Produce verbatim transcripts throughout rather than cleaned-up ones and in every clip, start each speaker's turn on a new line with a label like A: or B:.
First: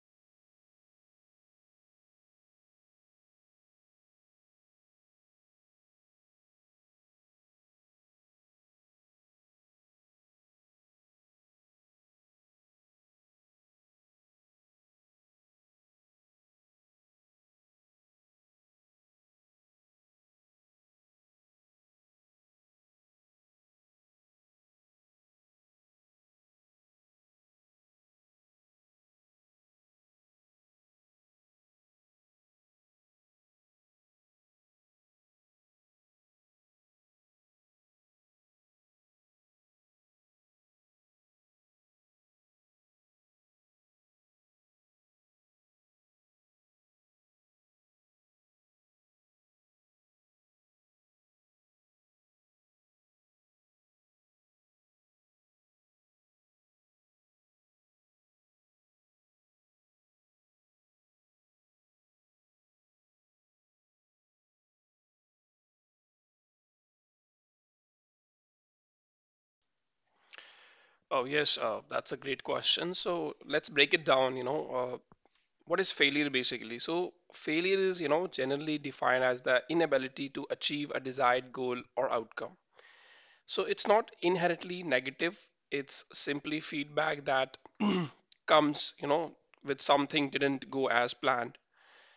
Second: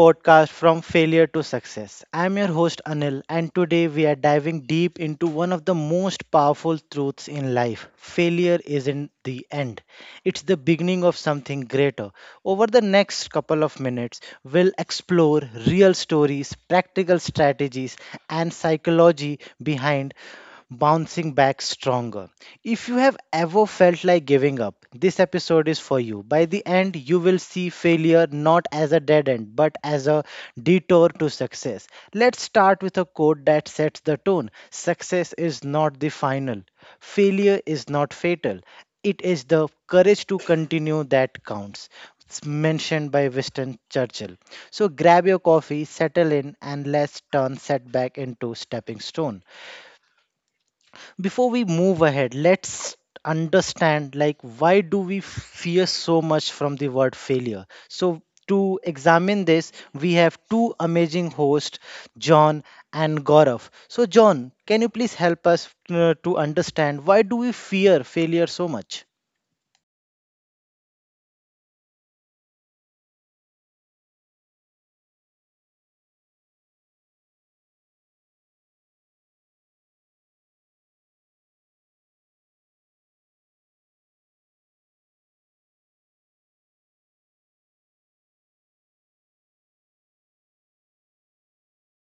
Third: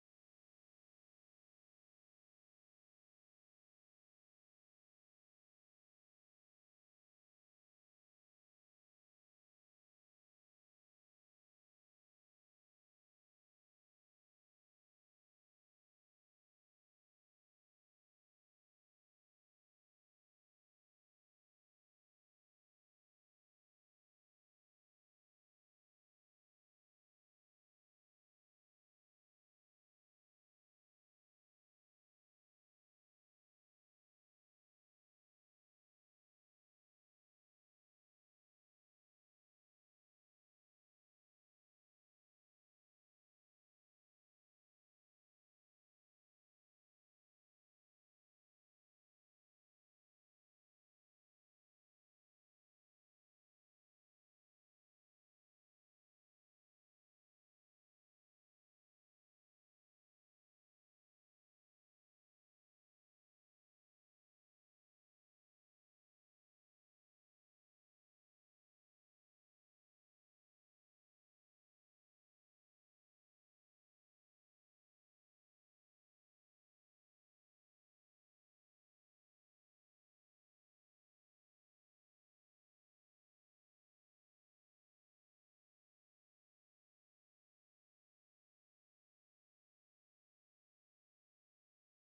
A: podcast From Failure to Success. I'm your host Anil, and today we are diving deep into one of the most powerful truths in life failure isn't the end, it's the beginning of something greater. Over the next couple of minutes, we'll explore real stories, practical strategies, and psychology behind bouncing back stronger. If you have ever felt like giving up, this episode is for you. By the end, you will see failure not as a dead end, but as a detour to success. Let's start with a quote that sets the tone Success is not the final, failure is not fatal. It is the courage to continue that counts. It's mentioned by Winston Churchill. So grab your coffee, settle in, and let's turn setback into stepping stone. Before we move ahead, let's understand like why do we fear so much from the word failure? So to examine this, we have two amazing hosts, John and Gaurav. So John, can you please help us uh, to understand why do we fear failure so much?
B: Oh, yes, uh, that's a great question. So let's break it down. You know, uh, what is failure basically? So, failure is, you know, generally defined as the inability to achieve a desired goal or outcome. So, it's not inherently negative, it's simply feedback that comes, you know, with something didn't go as planned.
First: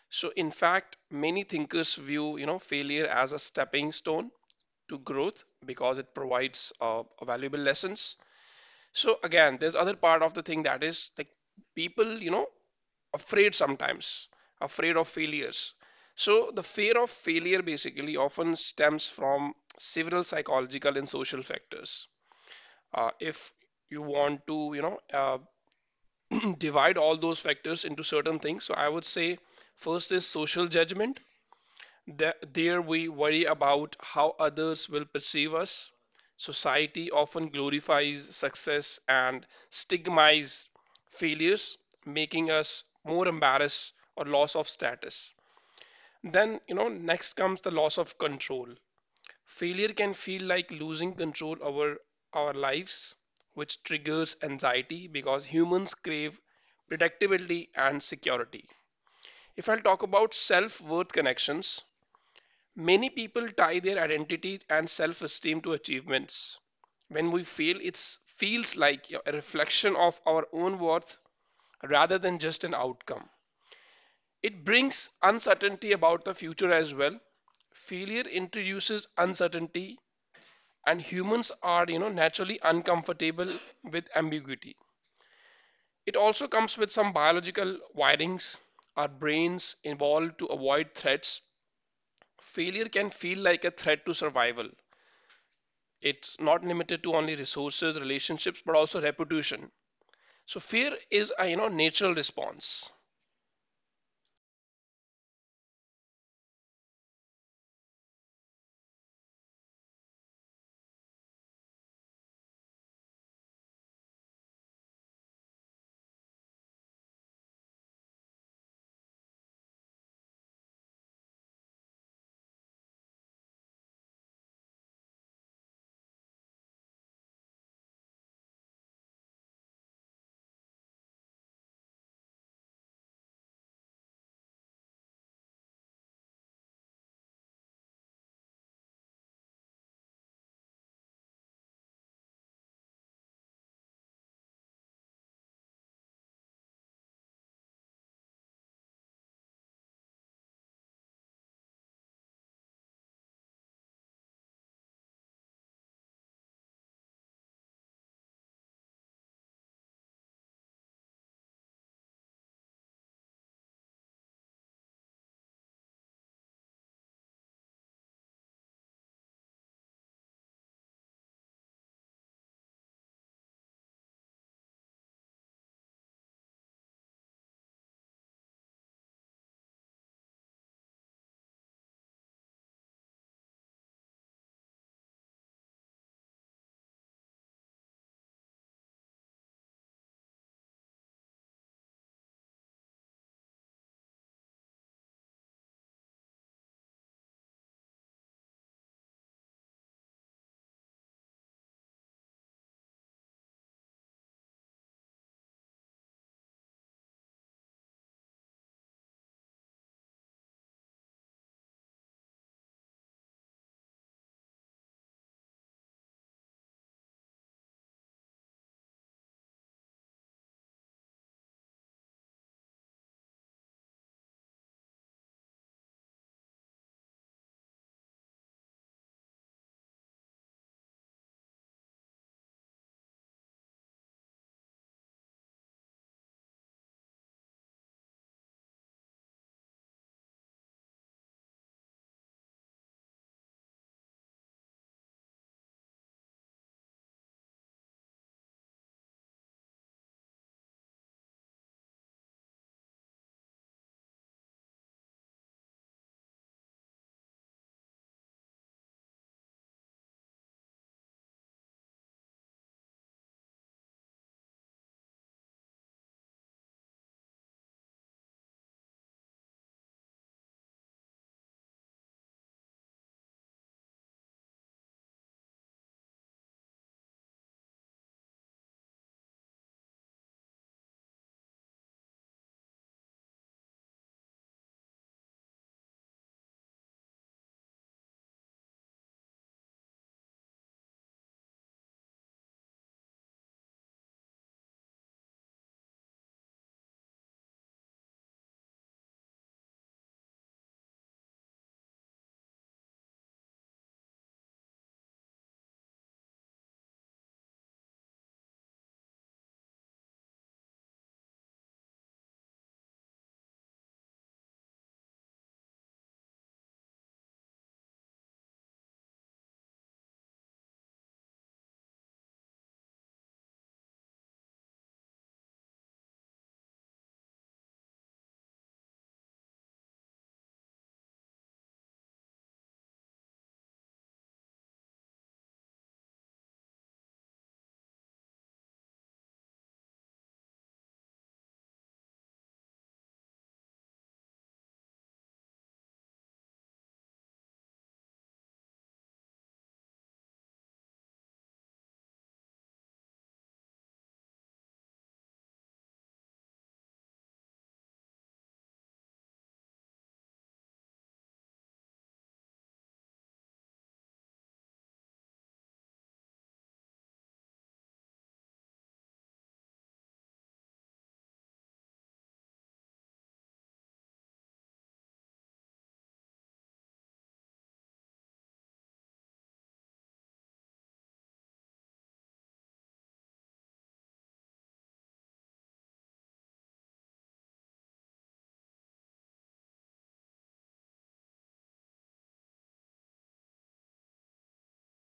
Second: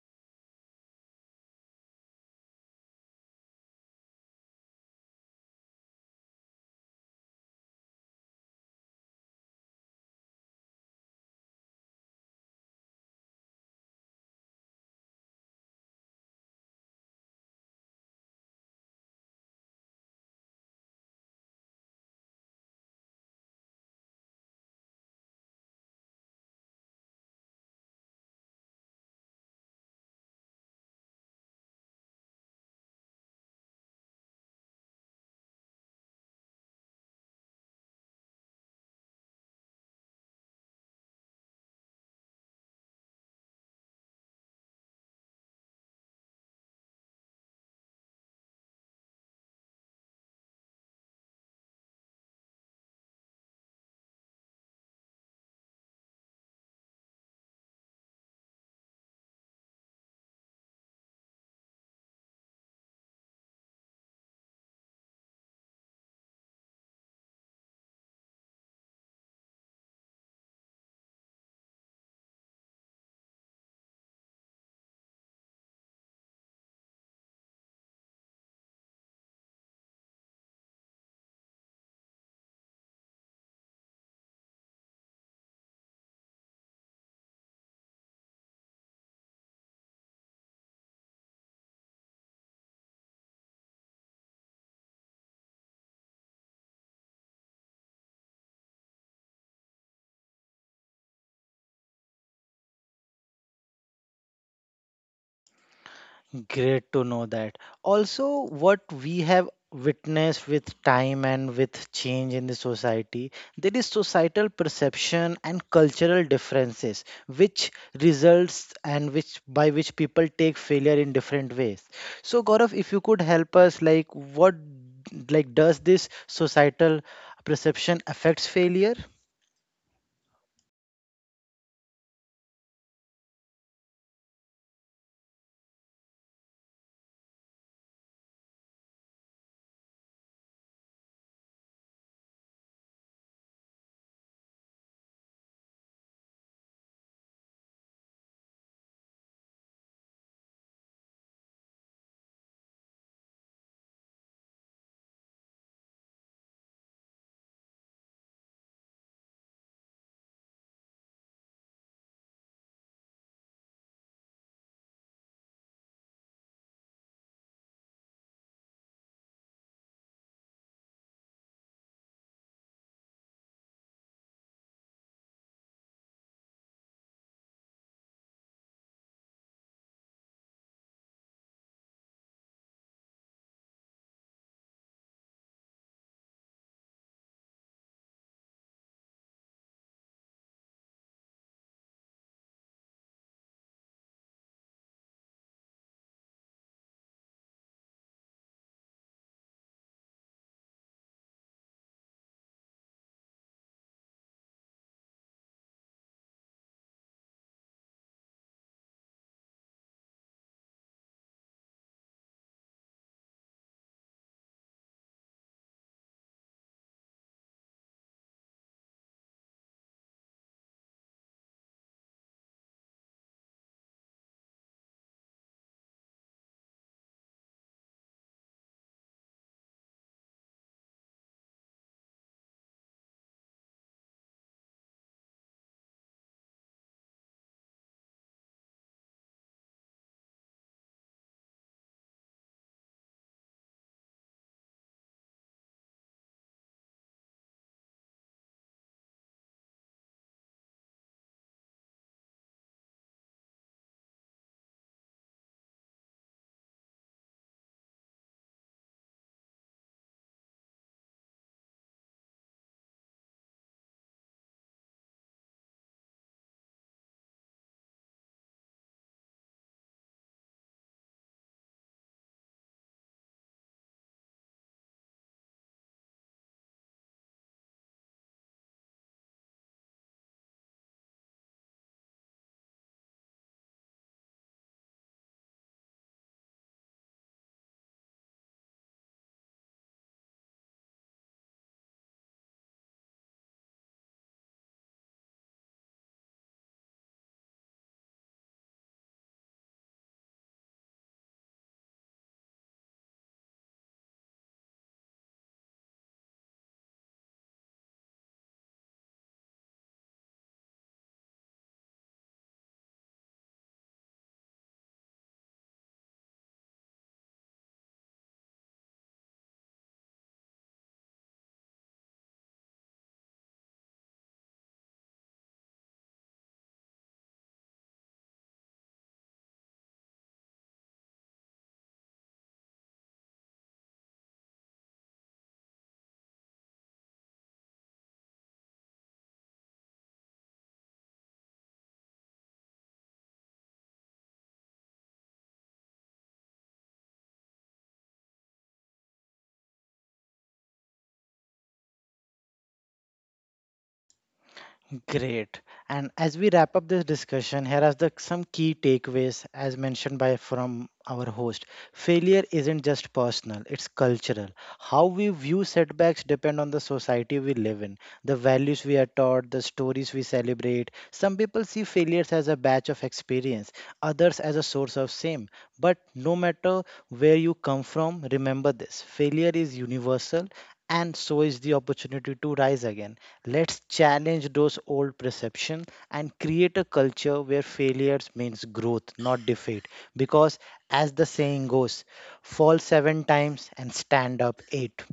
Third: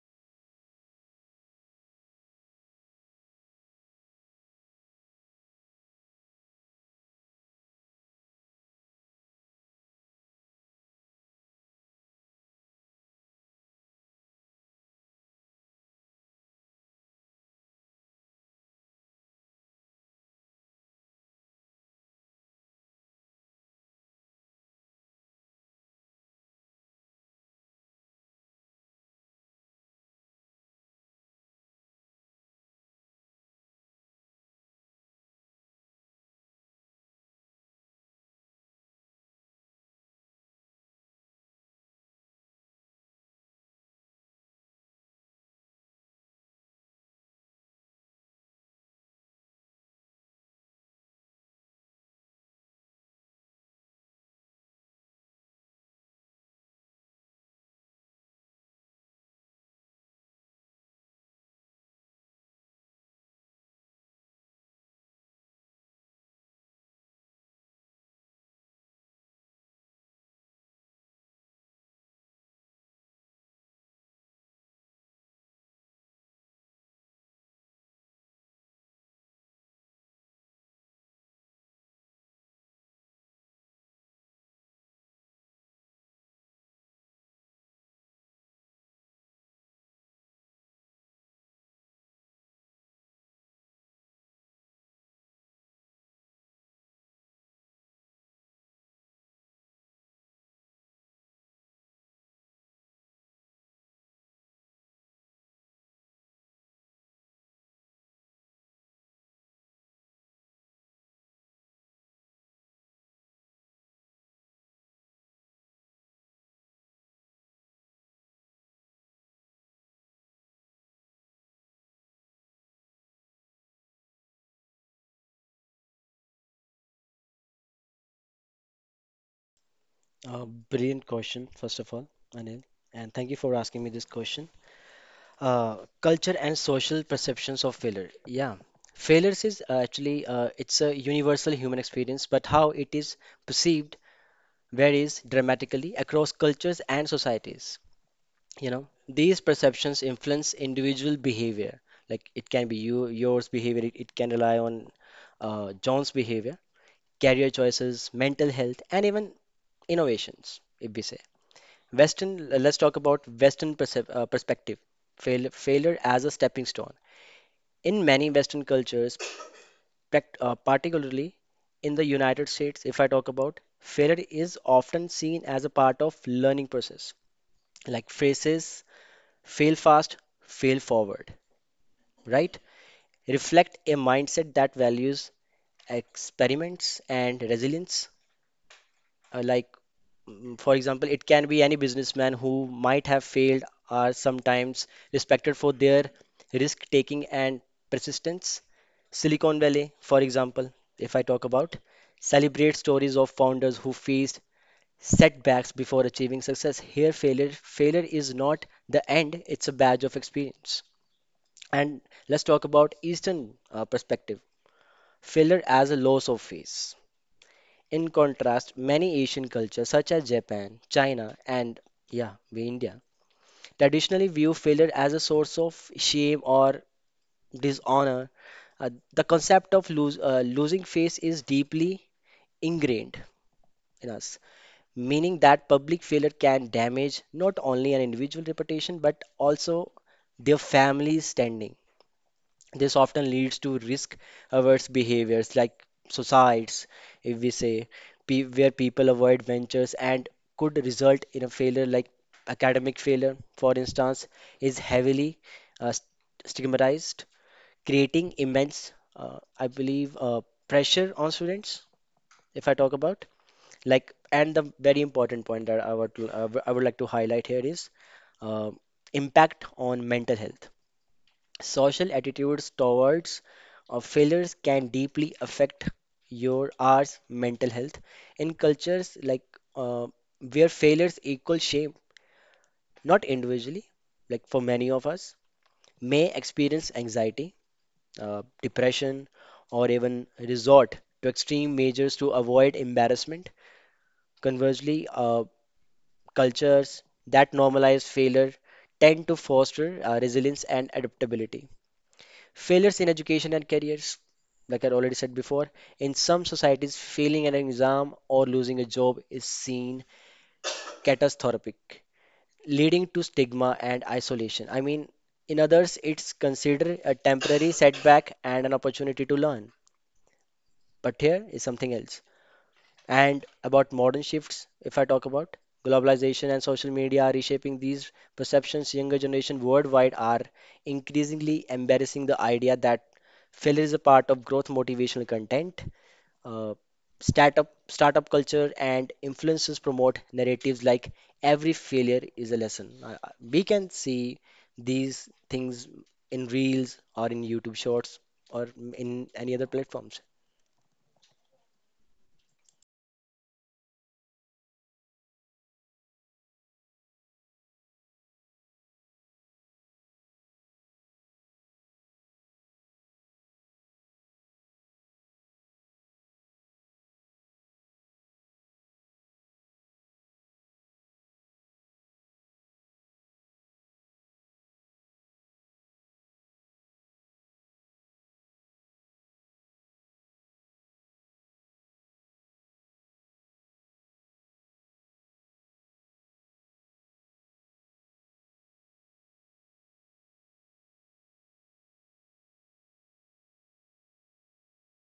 B: So, in fact, many thinkers view, you know, failure as a stepping stone to growth because it provides uh, valuable lessons. So again, there's other part of the thing that is like people, you know, afraid sometimes, afraid of failures. So the fear of failure basically often stems from several psychological and social factors. Uh, if you want to, you know, uh, divide all those factors into certain things, so I would say first is social judgment. Th- there we worry about how others will perceive us. Society often glorifies success and stigmatizes failures, making us more embarrassed or loss of status. Then, you know, next comes the loss of control. Failure can feel like losing control over our lives, which triggers anxiety because humans crave predictability and security. If I'll talk about self worth connections, many people tie their identity and self esteem to achievements. When we fail, it feels like a reflection of our own worth rather than just an outcome. It brings uncertainty about the future as well. Failure introduces uncertainty, and humans are, you know, naturally uncomfortable with ambiguity. It also comes with some biological wirings. Our brains evolved to avoid threats. Failure can feel like a threat to survival. It's not limited to only resources, relationships, but also reputation. So fear is a, you know natural response.
A: Great to know that. Also, what we have witnessed with time and with change in the society, there is societal perception and cultural differences, which results and which by which people take failure in different ways. So, Gaurav, if you could help us, like what, like does this societal perception affects failure?
C: Uh, Brilliant question, first of all, Anil, and thank you for asking me this question. Uh, culture and social perceptions of failure. Yeah, failures is uh, actually uh, it's a universal human experience, but how it is perceived varies dramatically across cultures and societies. You know, these perceptions influence individual behavior. Like it can be you, yours behavior. It, it can rely on uh, John's behavior, career choices, mental health, and even innovations, if we say. Western, let's talk about Western percep- uh, perspective, fail, failure as a stepping stone. In many Western cultures, prac- uh, particularly in the United States, if I talk about, failure is often seen as a part of learning process, like phrases, fail fast, fail forward, right? Reflect a mindset that values experiments and resilience uh, like mm, for example, it can be any businessman who might have failed are sometimes respected for their risk taking and persistence. Silicon Valley, for example, if I talk about, celebrate stories of founders who faced setbacks before achieving success. Here, failure failure is not the end, it's a badge of experience. And let's talk about Eastern uh, perspective, failure as a loss of face. In contrast, many Asian cultures, such as Japan, China, and, yeah, we India, traditionally view failure as a source of shame or dishonor. Uh, the concept of lose, uh, losing face is deeply ingrained in us, meaning that public failure can damage not only an individual reputation but also their family's standing. This often leads to risk-averse behaviors like suicides, if we say, pe where people avoid ventures and could result in a failure like academic failure, for instance, is heavily uh, st- stigmatized, creating immense, uh, I believe, uh, pressure on students, if I talk about. Like, and the very important point that I would, I would I would like to highlight here is uh, impact on mental health. Social attitudes towards uh, failures can deeply affect your R's mental health. In cultures like uh, where failures equal shame, not individually, like for many of us, may experience anxiety, uh, depression, or even resort to extreme measures to avoid embarrassment. Conversely, uh, cultures that normalize failure tend to foster uh, resilience and adaptability. Failures in education and careers, like I already said before, in some societies, failing an exam or losing a job is seen catastrophic, leading to stigma and isolation. I mean, in others, it's considered a temporary setback and an opportunity to learn. But here is something else. And about modern shifts, if I talk about, globalization and social media are reshaping these perceptions, younger generation worldwide are increasingly embracing the idea that failure is a part of growth motivational content. Uh, startup startup culture and influencers promote narratives like every failure is a lesson. Uh, uh, we can see these things in reels or in YouTube shorts or in any other platforms.
A: Great. And as we wrap up this discussion, here are the some key takeaways as mentioned by from our host. Failure isn't just personal, it's cultural. How we view setbacks depend on the society we live in, the values we are taught, the stories we celebrate. Some people see failures as a batch of experience, others as a source of shame. But no matter where you come from, remember this. Failure is universal and so is the opportunity to rise again. Let's challenge those old perceptions and create a culture where failures means growth, not defeat. Because, as the saying goes, fall seven times and stand up eight.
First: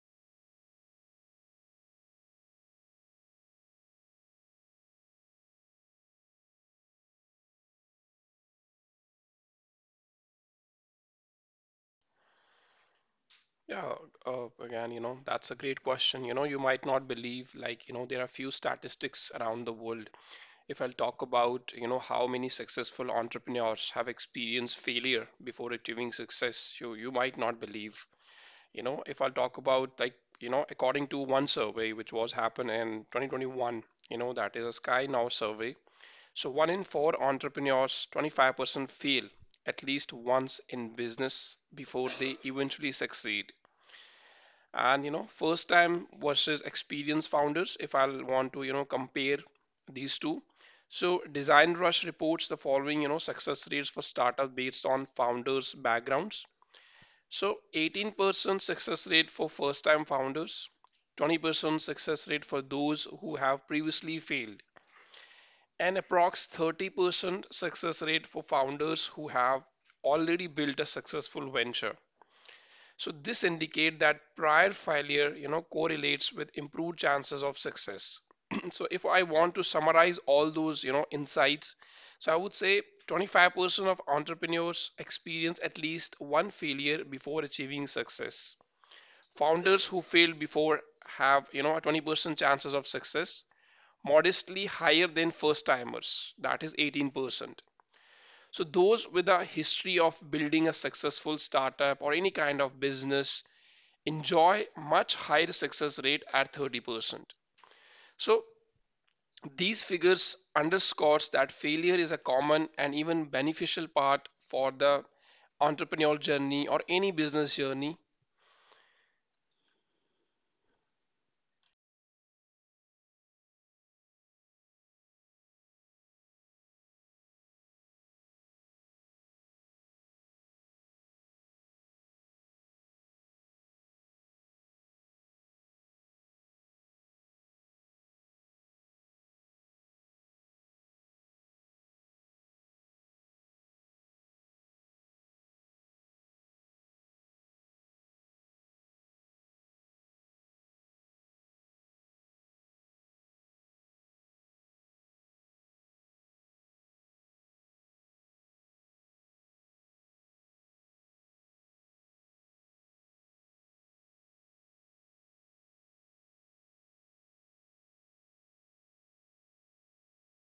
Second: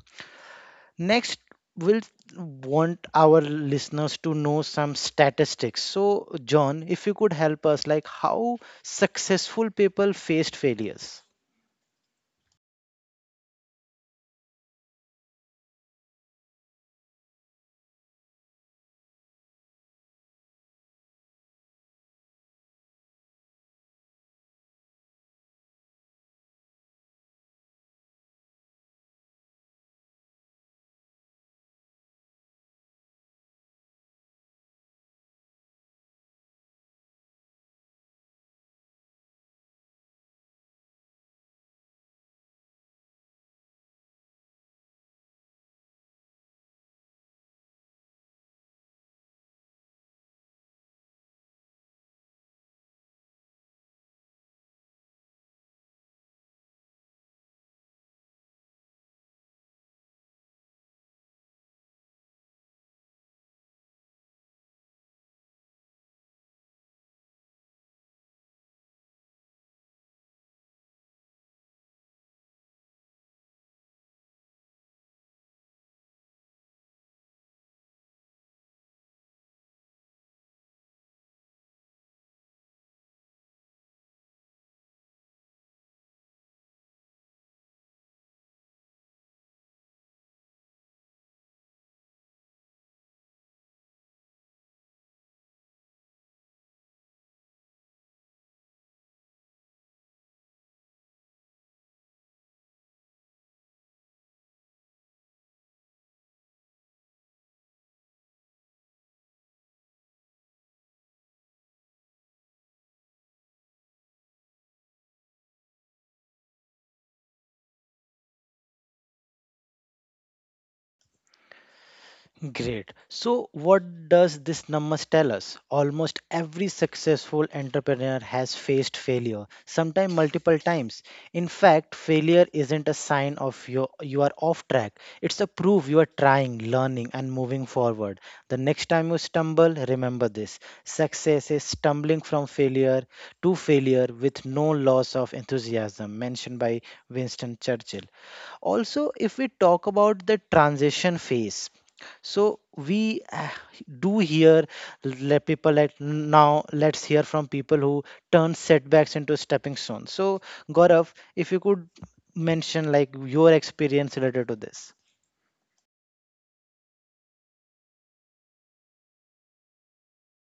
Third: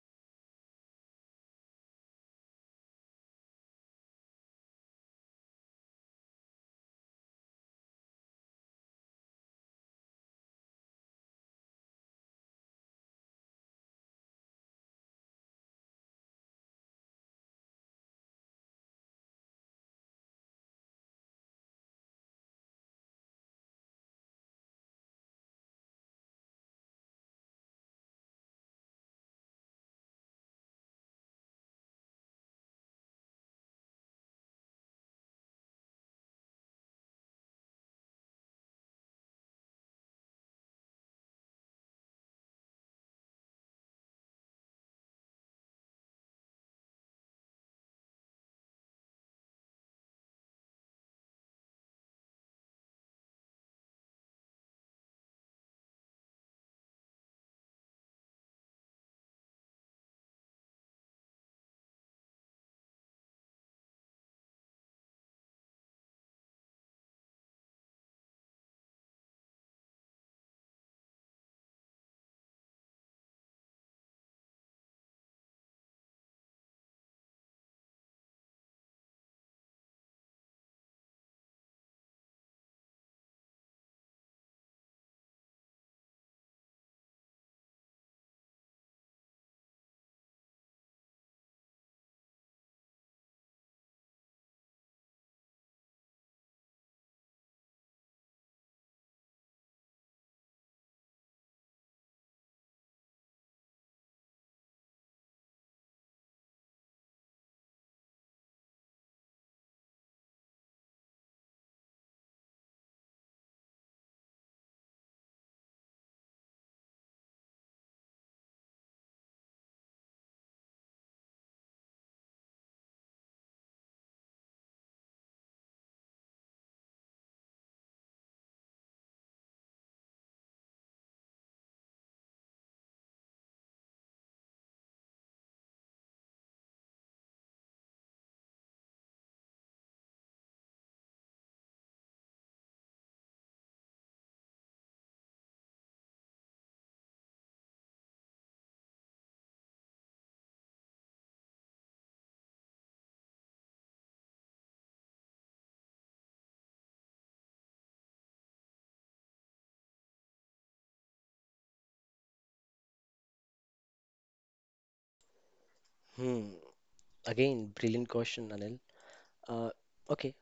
A: Next, we'll want our listeners to know some statistics. So, John, if you could help us, like how successful people faced failures.
B: Yeah, uh, again, you know that's a great question. You know, you might not believe, like you know there are few statistics around the world. If I'll talk about, you know how many successful entrepreneurs have experienced failure before achieving success, you you might not believe. You know, if I'll talk about, like, you know according to one survey which was happened in twenty twenty-one, you know, that is a sky now survey. So, one in four entrepreneurs, twenty-five percent, fail at least once in business before they eventually succeed. And, you know, first time versus experienced founders, if I'll want to, you know, compare these two. So, Design Rush reports the following, you know, success rates for startup based on founders' backgrounds. So, eighteen percent success rate for first time founders, twenty percent success rate for those who have previously failed, an approx thirty percent success rate for founders who have already built a successful venture. So this indicate that prior failure, you know, correlates with improved chances of success. So if I want to summarize all those, you know, insights, so I would say twenty-five percent of entrepreneurs experience at least one failure before achieving success. Founders who failed before have, you know, a twenty percent chances of success, modestly higher than first timers, that is eighteen percent. So, those with a history of building a successful startup or any kind of business enjoy much higher success rate at thirty percent. So, these figures underscores that failure is a common and even beneficial part for the entrepreneurial journey or any business journey.
A: Great. So, what does this numbers tell us? Almost every successful entrepreneur has faced failure, sometimes multiple times. In fact, failure isn't a sign of your you are off track. It's a proof you are trying, learning, and moving forward. The next time you stumble, remember this: success is stumbling from failure to failure with no loss of enthusiasm, mentioned by Winston Churchill also if we talk about the transition phase so we uh, do hear let people like now let's hear from people who turn setbacks into stepping stones so Gaurav if you could mention like your experience related to this.
C: Hmm. Again, brilliant question, Anil. Uh, okay,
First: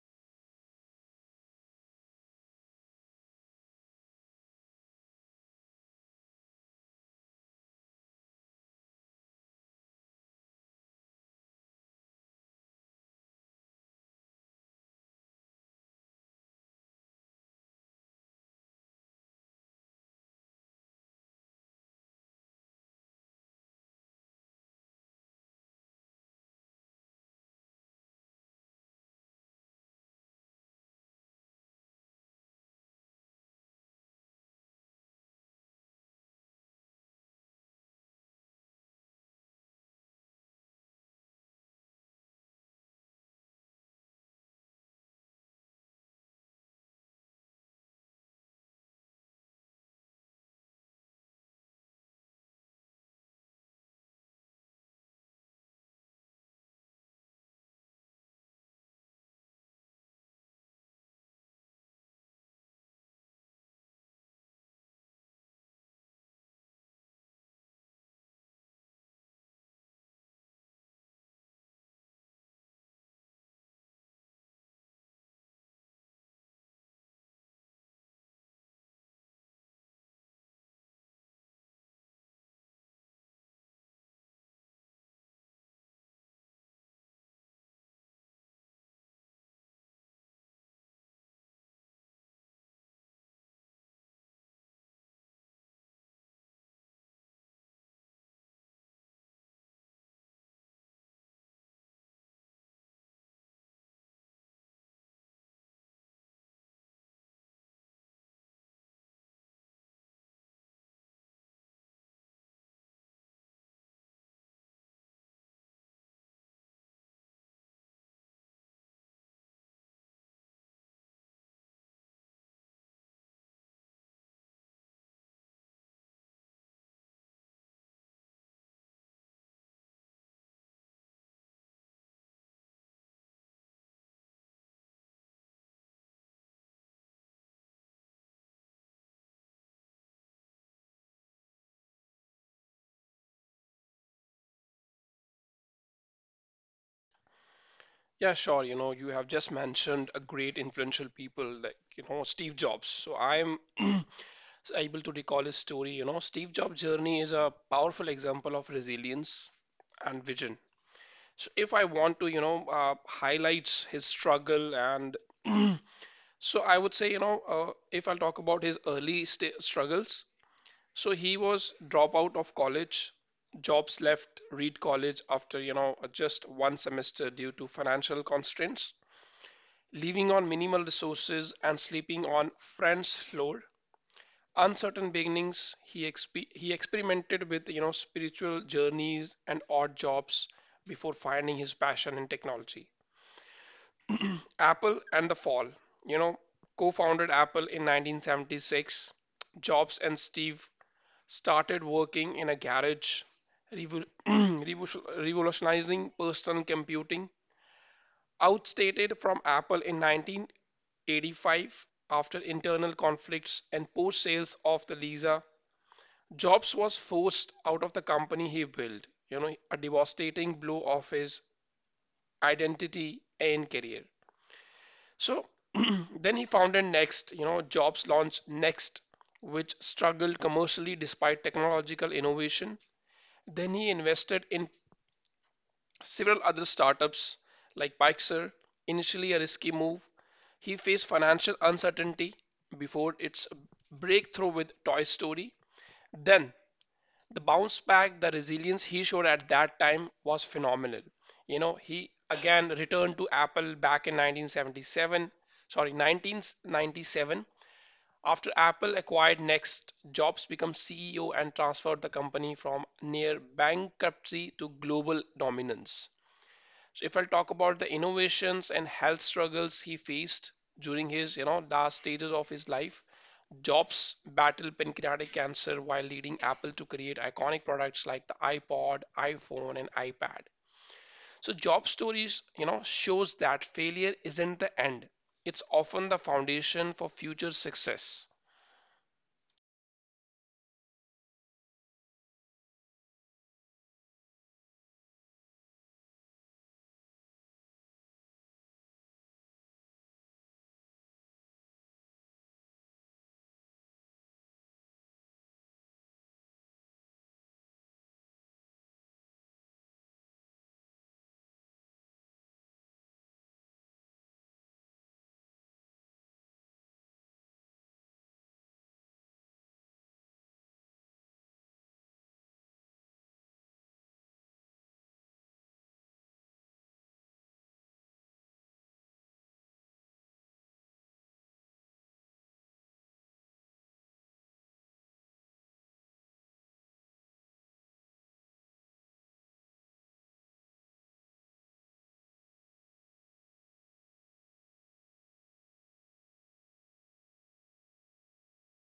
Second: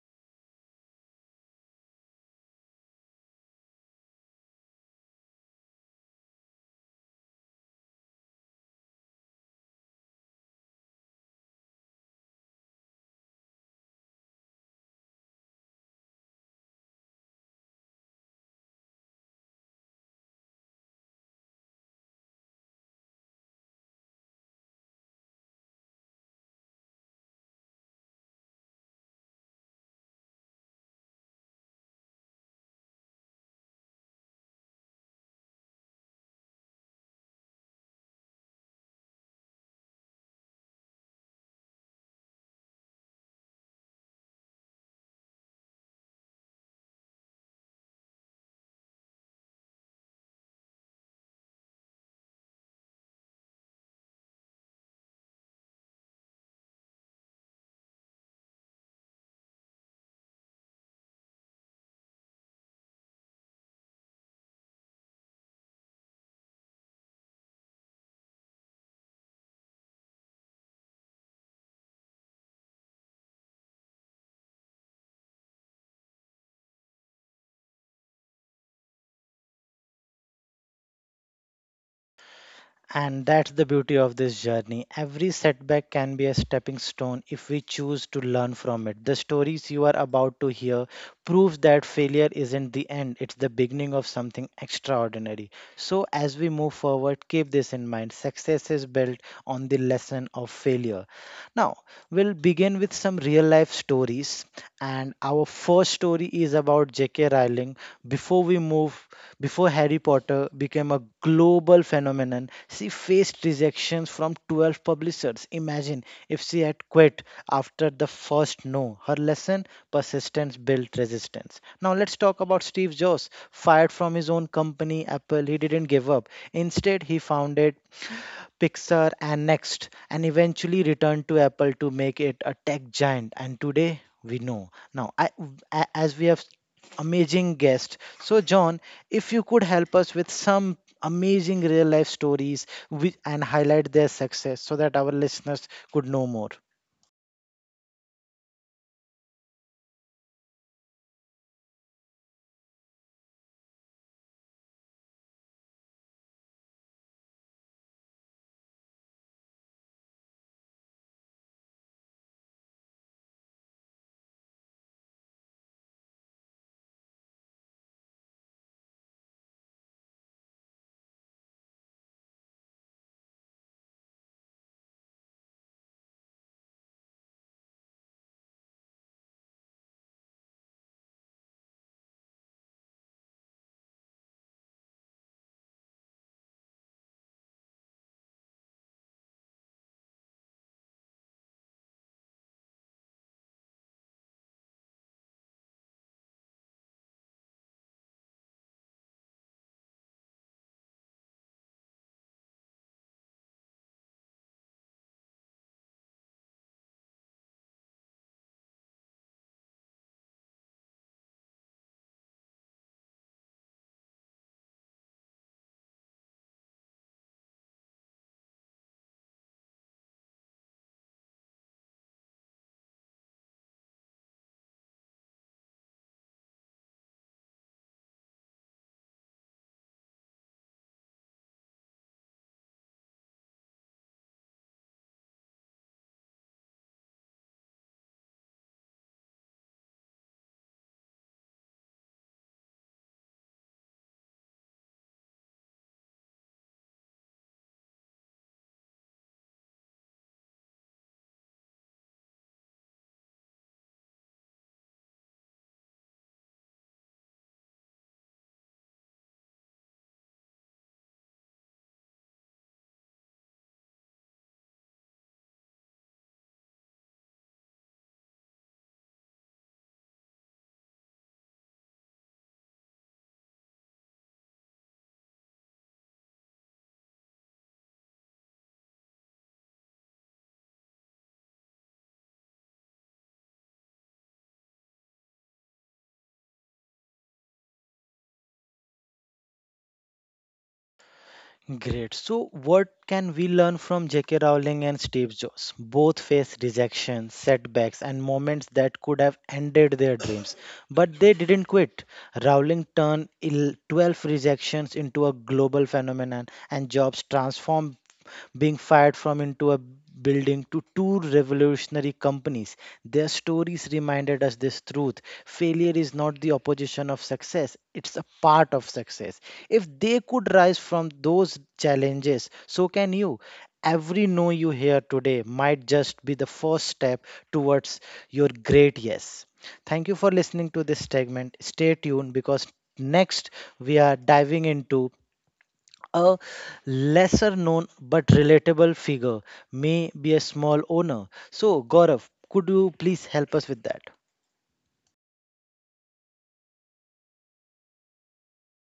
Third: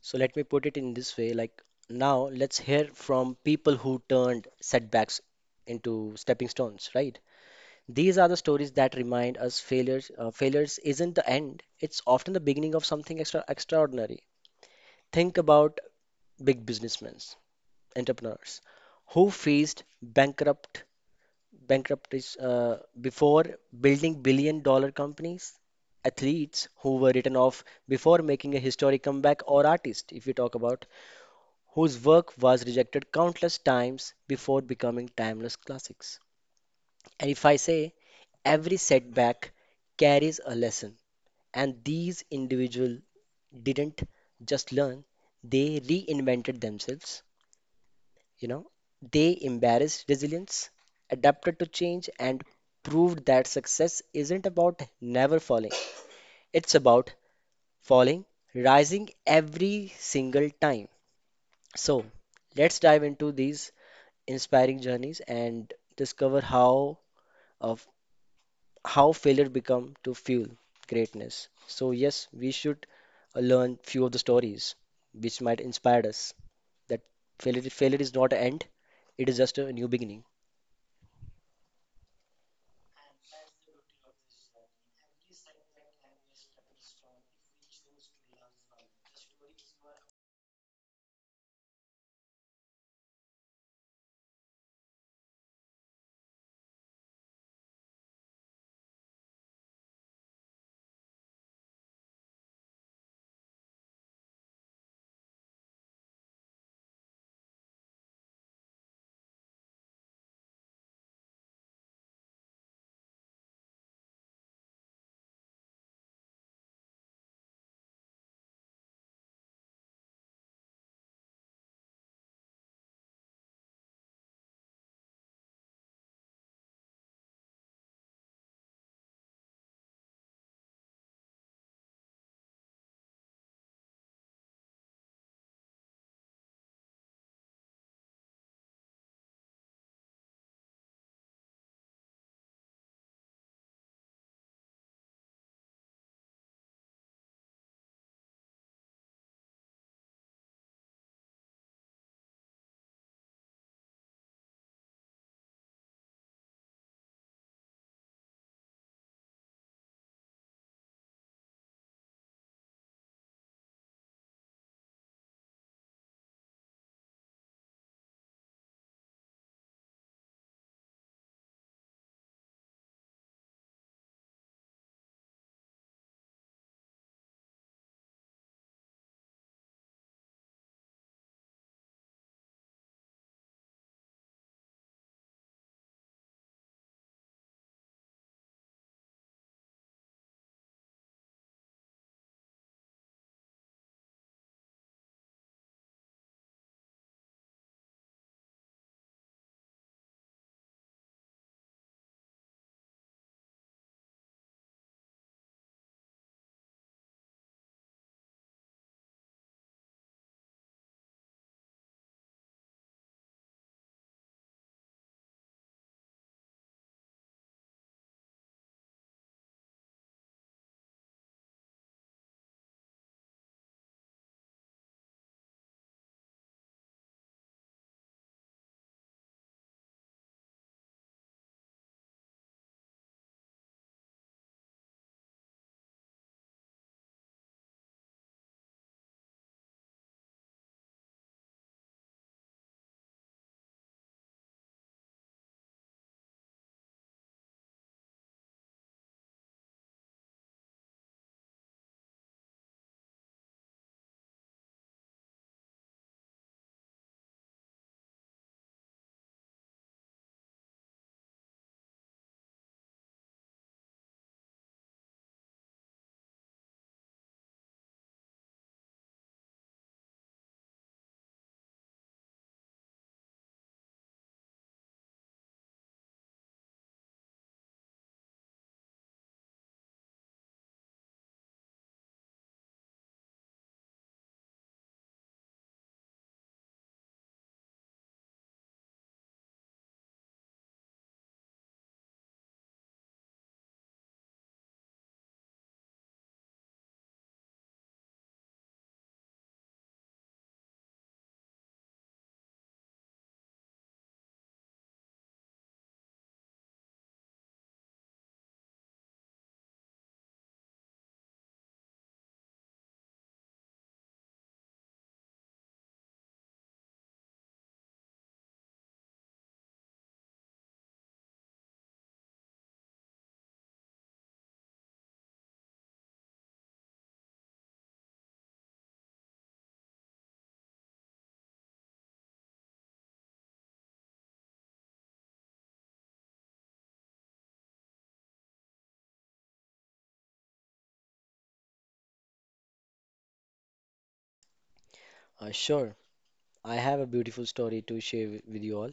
C: so let me put it in this way. Like now, let's hear from people who turned setbacks into stepping stones, right? These are the stories that remind us failures. Uh, failures isn't the end; it's often the beginning of something extra extraordinary. Think about big businessmen, entrepreneurs, who faced bankrupt bankruptcies uh, before building billion-dollar companies, athletes who were written off before making a historic comeback, or artists, if you talk about, whose work was rejected countless times before becoming timeless classics. And if I say, every setback carries a lesson, and these individuals didn't just learn, they reinvented themselves. You know, they embraced resilience, adapted to change, and proved that success isn't about never falling, it's about falling, rising every single time. So, let's dive into these inspiring journeys and discover how of how failure become to fuel greatness. So yes, we should uh, learn few of the stories which might inspire us that failure failure is not an end, it is just a new beginning.
A: And that's the beauty of this journey. Every setback can be a stepping stone if we choose to learn from it. The stories you are about to hear proves that failure isn't the end, it's the beginning of something extraordinary. So as we move forward, keep this in mind. Success is built on the lesson of failure. Now, we'll begin with some real life stories and our first story is about J K. Rowling, before we move before Harry Potter became a global phenomenon, she faced rejections from twelve publishers. Imagine if she had quit after the first no. Her lesson persistence built resistance. Now let's talk about Steve Jobs. Fired from his own company, Apple, he didn't give up. Instead, he founded Pixar, and Next, and eventually returned to Apple to make it a tech giant. And today we know. Now, I, a- as we have amazing guest, so John, if you could help us with some amazing real life stories wi- and highlight their success so that our listeners could know more.
B: Yeah, sure. You know, you have just mentioned a great influential people like, you know, Steve Jobs. So I'm able to recall his story. You know, Steve Jobs' journey is a powerful example of resilience and vision. So, if I want to, you know, uh, highlight his struggle and so I would say, you know, uh, if I'll talk about his early sta struggles, so he was dropout of college. Jobs left Reed College after, you know, just one semester due to financial constraints, living on minimal resources and sleeping on friends' floor. Uncertain beginnings, he exp- he experimented with, you know spiritual journeys and odd jobs before finding his passion in technology. Apple and the fall. You know, co-founded Apple in nineteen seventy-six. Jobs and Steve started working in a garage, revo- revo- revolutionizing personal computing. Outstated from Apple in nineteen eighty-five after internal conflicts and poor sales of the Lisa. Jobs was forced out of the company he built, you know, a devastating blow of his identity and career. So then he founded Next. You know, Jobs launched Next, which struggled commercially despite technological innovation. Then he invested in several other startups like Pixar, initially a risky move. He faced financial uncertainty before its breakthrough with Toy Story. Then the bounce back. The resilience he showed at that time was phenomenal. You know, he again returned to Apple back in nineteen seventy-seven, sorry, nineteen ninety-seven. After Apple acquired Next, Jobs became C E O and transferred the company from near bankruptcy to global dominance. So if I'll talk about the innovations and health struggles he faced during his, you know, last stages of his life, Jobs battled pancreatic cancer while leading Apple to create iconic products like the iPod, iPhone, and iPad. So Jobs' stories, you know, shows that failure isn't the end. It's often the foundation for future success.
A: Great. So, what can we learn from J K. Rowling and Steve Jobs? Both faced rejection, setbacks, and moments that could have ended their dreams, but they didn't quit. Rowling turned il- twelve rejections into a global phenomenon, and Jobs transformed being fired from into a building to two revolutionary companies. Their stories reminded us this truth. Failure is not the opposition of success, it's a part of success. If they could rise from those challenges, so can you. Every no you hear today might just be the first step towards your great yes. Thank you for listening to this segment. Stay tuned because next we are diving into a lesser known but relatable figure may be a small owner. So, Gaurav, could you please help us with that?
C: Uh, sure, I have a beautiful story to share wi- with you all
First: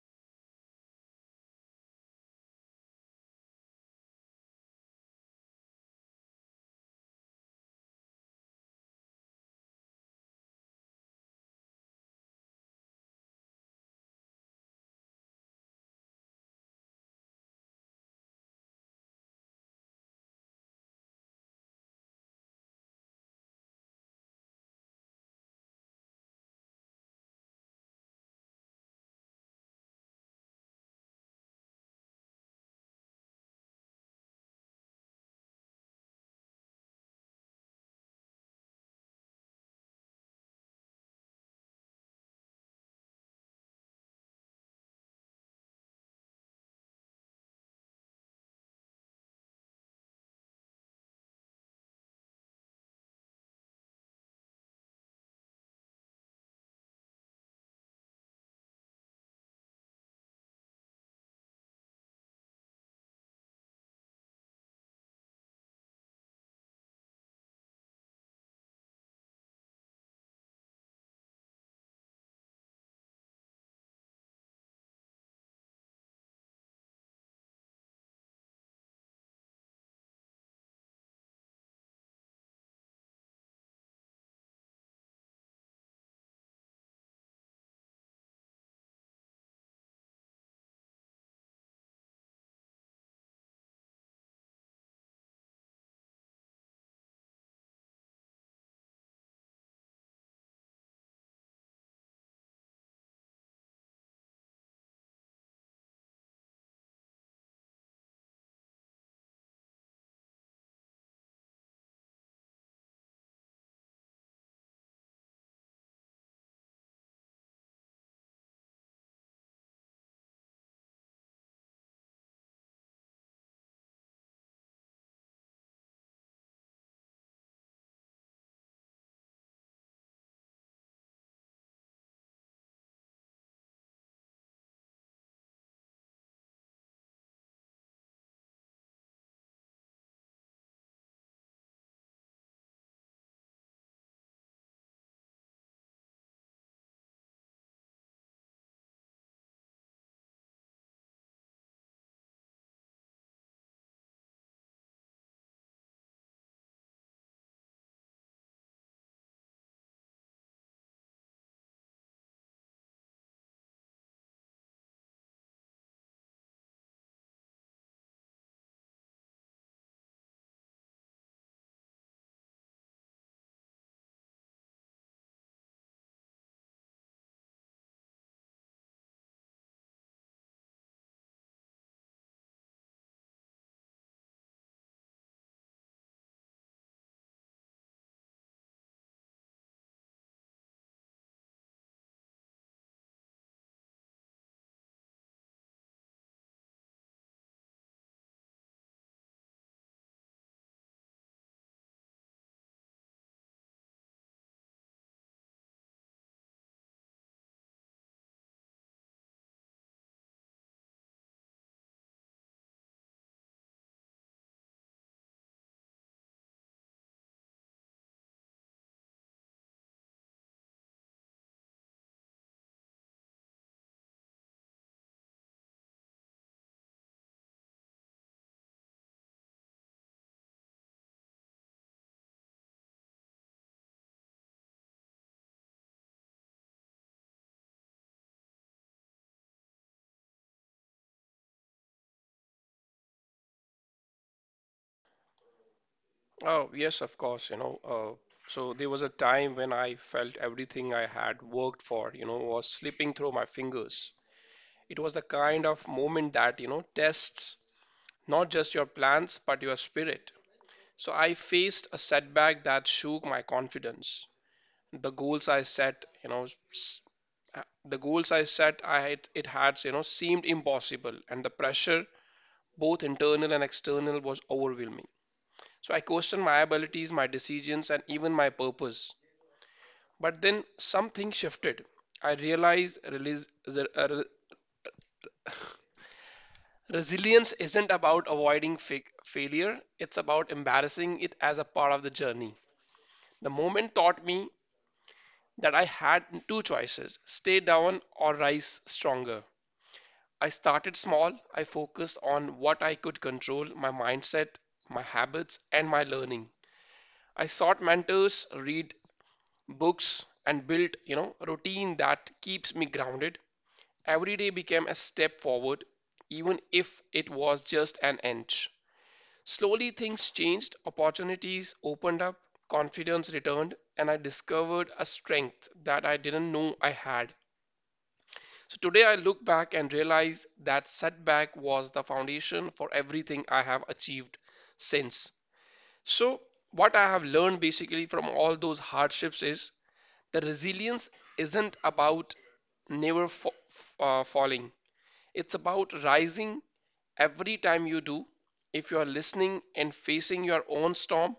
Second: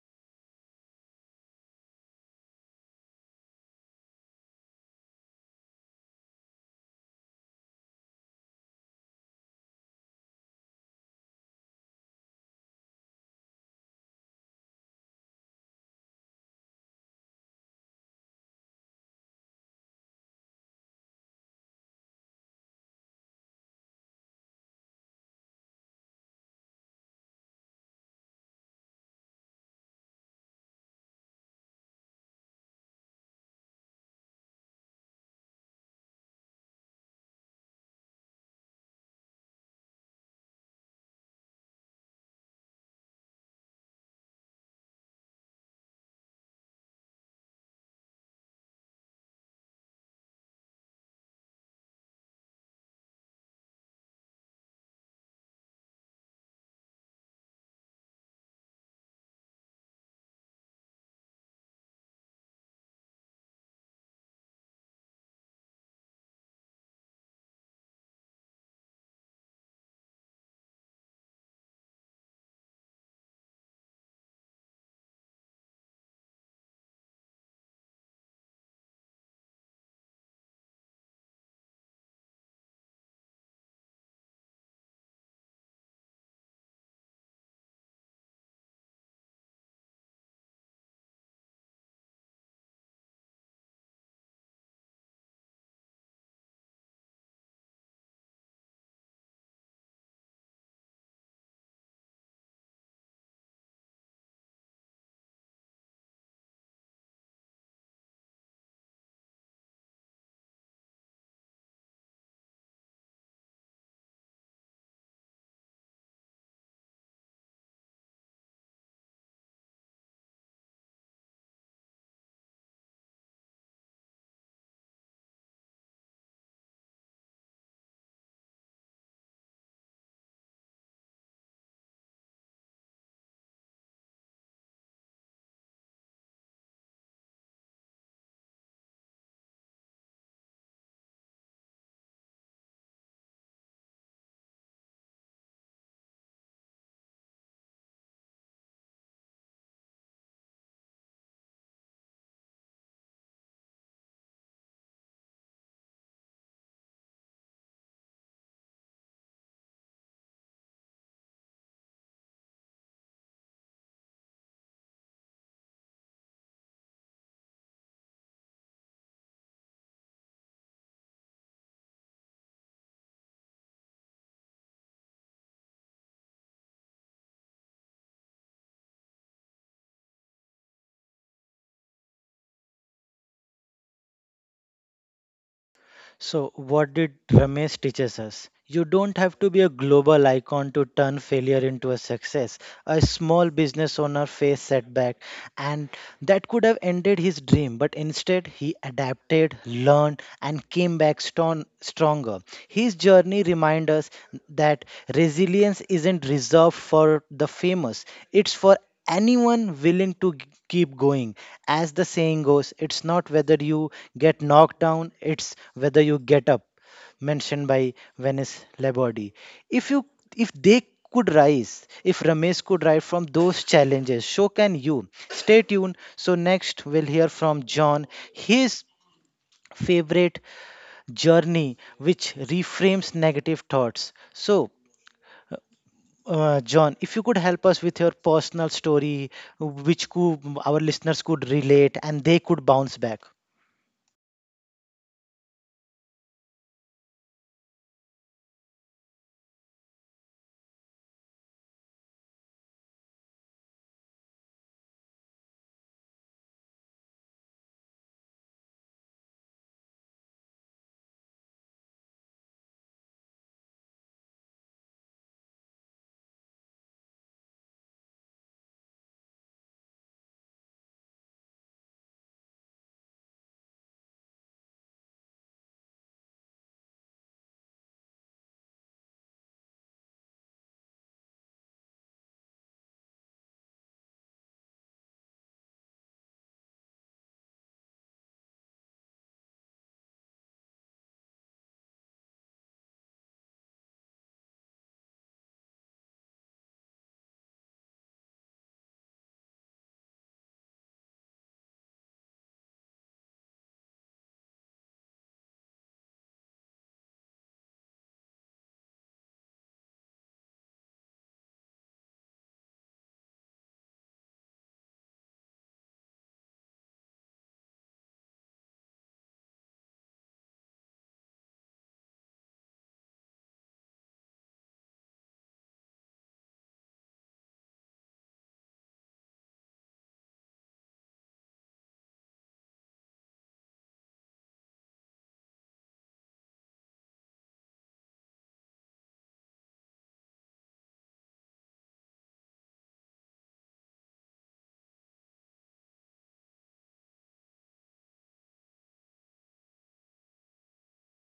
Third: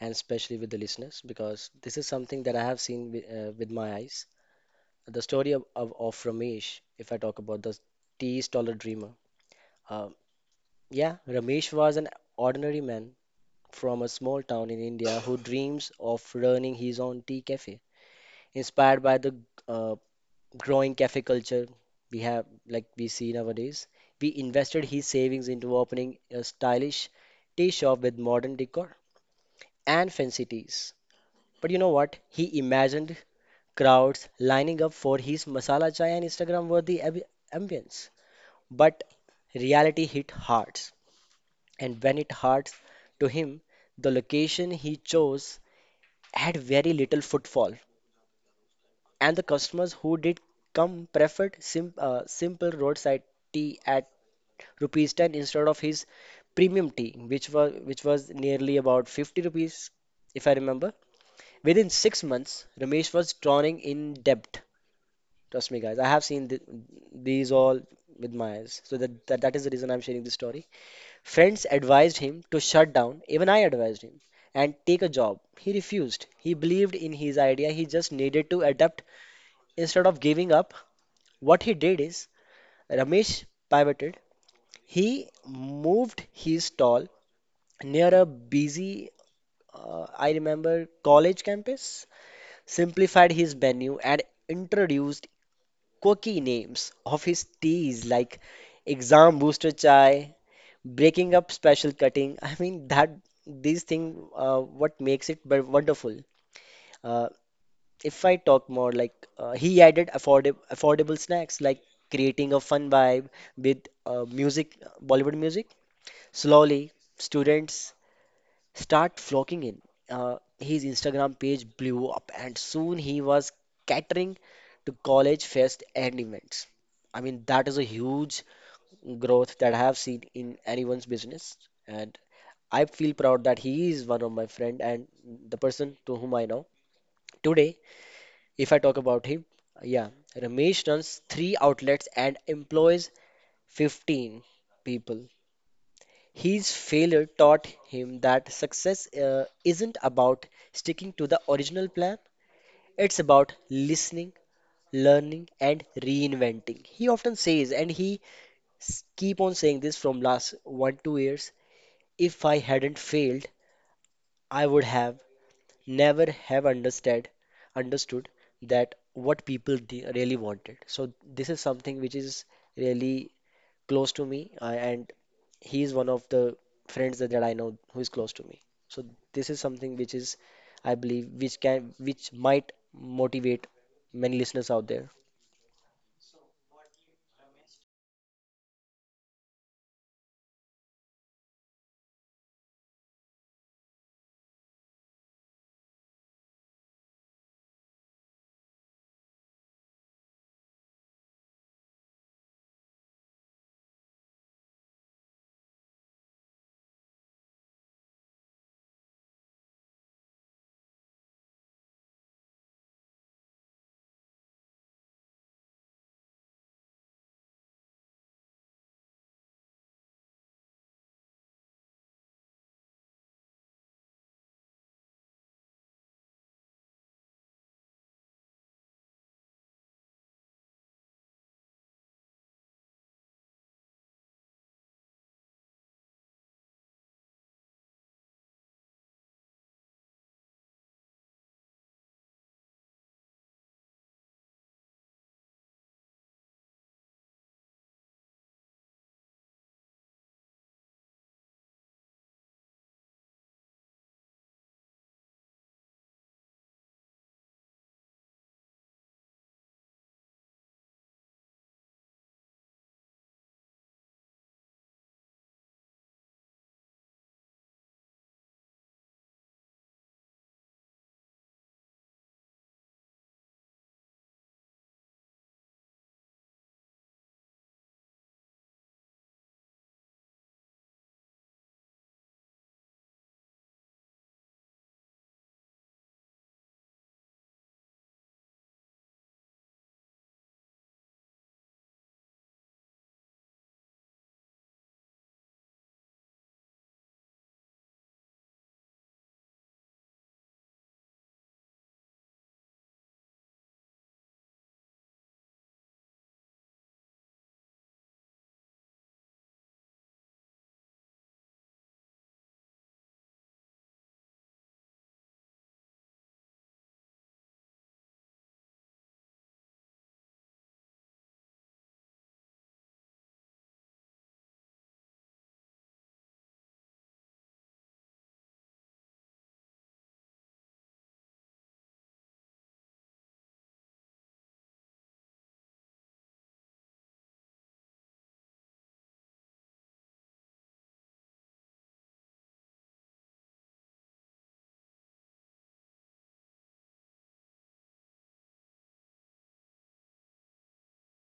C: and especially with the listeners because this is something that I have seen with, uh, with my eyes. The story of, of, of Ramesh, if I talk about, the tea stolid dreamer. Uh, Yeah, Ramesh was an ordinary man from a small town in India who dreams of running his own tea cafe. Inspired by the uh, growing cafe culture we have, like we see nowadays, we invested his savings into opening a stylish tea shop with modern decor and fancy teas. But you know what? He imagined crowds lining up for his masala chai and Instagram-worthy ambi- ambience. But reality hit hard. And when it hurts to him, the location he chose had very little footfall, and the customers who did come preferred sim uh, simple roadside tea at rupees ten instead of his premium tea, which was which was nearly about fifty rupees, if I remember. Within six months, Ramesh was drowning in debt. Trust me, guys, I have seen th these all with my eyes. So that, that that is the reason I'm sharing this story. Friends advised him to shut down, even I advised him, and take a job. He refused. He believed in his idea, he just needed to adapt instead of giving up. What he did is Ramesh pivoted. He moved his stall near a busy, uh, I remember, college campus, simplified his menu, and introduced quirky names of his teas like exam booster chai, breaking up special cutting I mean that these thing uh, what makes it but wonderful. uh, if I talk more, like, uh, he added affordable affordable snacks, like creating a fun vibe with uh, music, Bollywood music. Slowly, students start flocking in. Uh, his Instagram page blew up, and soon he was catering to college fest and events. I mean, that is a huge growth that I have seen in anyone's business. And I feel proud that he is one of my friend and the person to whom I know. Today, if I talk about him, yeah, Ramesh runs three outlets and employs fifteen people. His failure taught him that success uh, isn't about sticking to the original plan. It's about listening, learning, and reinventing. He often says, and he s- keep on saying this from last one two years. If I hadn't failed, I would have never have understood understood that what people th really wanted. So this is something which is really close to me, uh, and he is one of the friends that, that I know who is close to me. So this is something which is, I believe, which can which might motivate many listeners out there.
A: So, what did Ramesh teaches us? You don't have to be a global icon to turn failure into a success. A small business owner faced setback, and that could have ended his dream, but instead he adapted, learned, and came back strong, stronger. His journey reminds us that resilience isn't reserved for the famous; it's for anyone willing to g- keep going as the saying goes it's not whether you get knocked down it's whether you get up mentioned by Venice Laborde. if you if they could rise if Ramesh could rise from those challenges so can you. Stay tuned so next we'll hear from John his favorite journey which reframes negative thoughts so uh, John, if you could help us with your personal story, which could, our listeners could relate and they could bounce back.
B: Oh, yes, of course, you know, uh, so there was a time when I felt everything I had worked for, you know, was slipping through my fingers. It was the kind of moment that, you know, tests not just your plans, but your spirit. So I faced a setback that shook my confidence. The goals I set, you know, s- uh, the goals I set, I had, it had, you know, seemed impossible, and the pressure, both internal and external, was overwhelming. So I questioned my abilities, my decisions, and even my purpose. But then something shifted. I realized release, the- uh, re- Resilience isn't about avoiding fa- failure; it's about embarrassing it as a part of the journey. The moment taught me that I had two choices: stay down or rise stronger. I started small, I focused on what I could control: my mindset, my habits, and my learning. I sought mentors, read books, and built, you know, routine that keeps me grounded. Every day became a step forward, even if it was just an inch. Slowly things changed, opportunities opened up, confidence returned, and I discovered a strength that I didn't know I had. So today I look back and realize that setback was the foundation for everything I have achieved since. So, what I have learned basically from all those hardships is the resilience isn't about never fa- uh, falling, it's about rising every time you do. If you are listening and facing your own storm,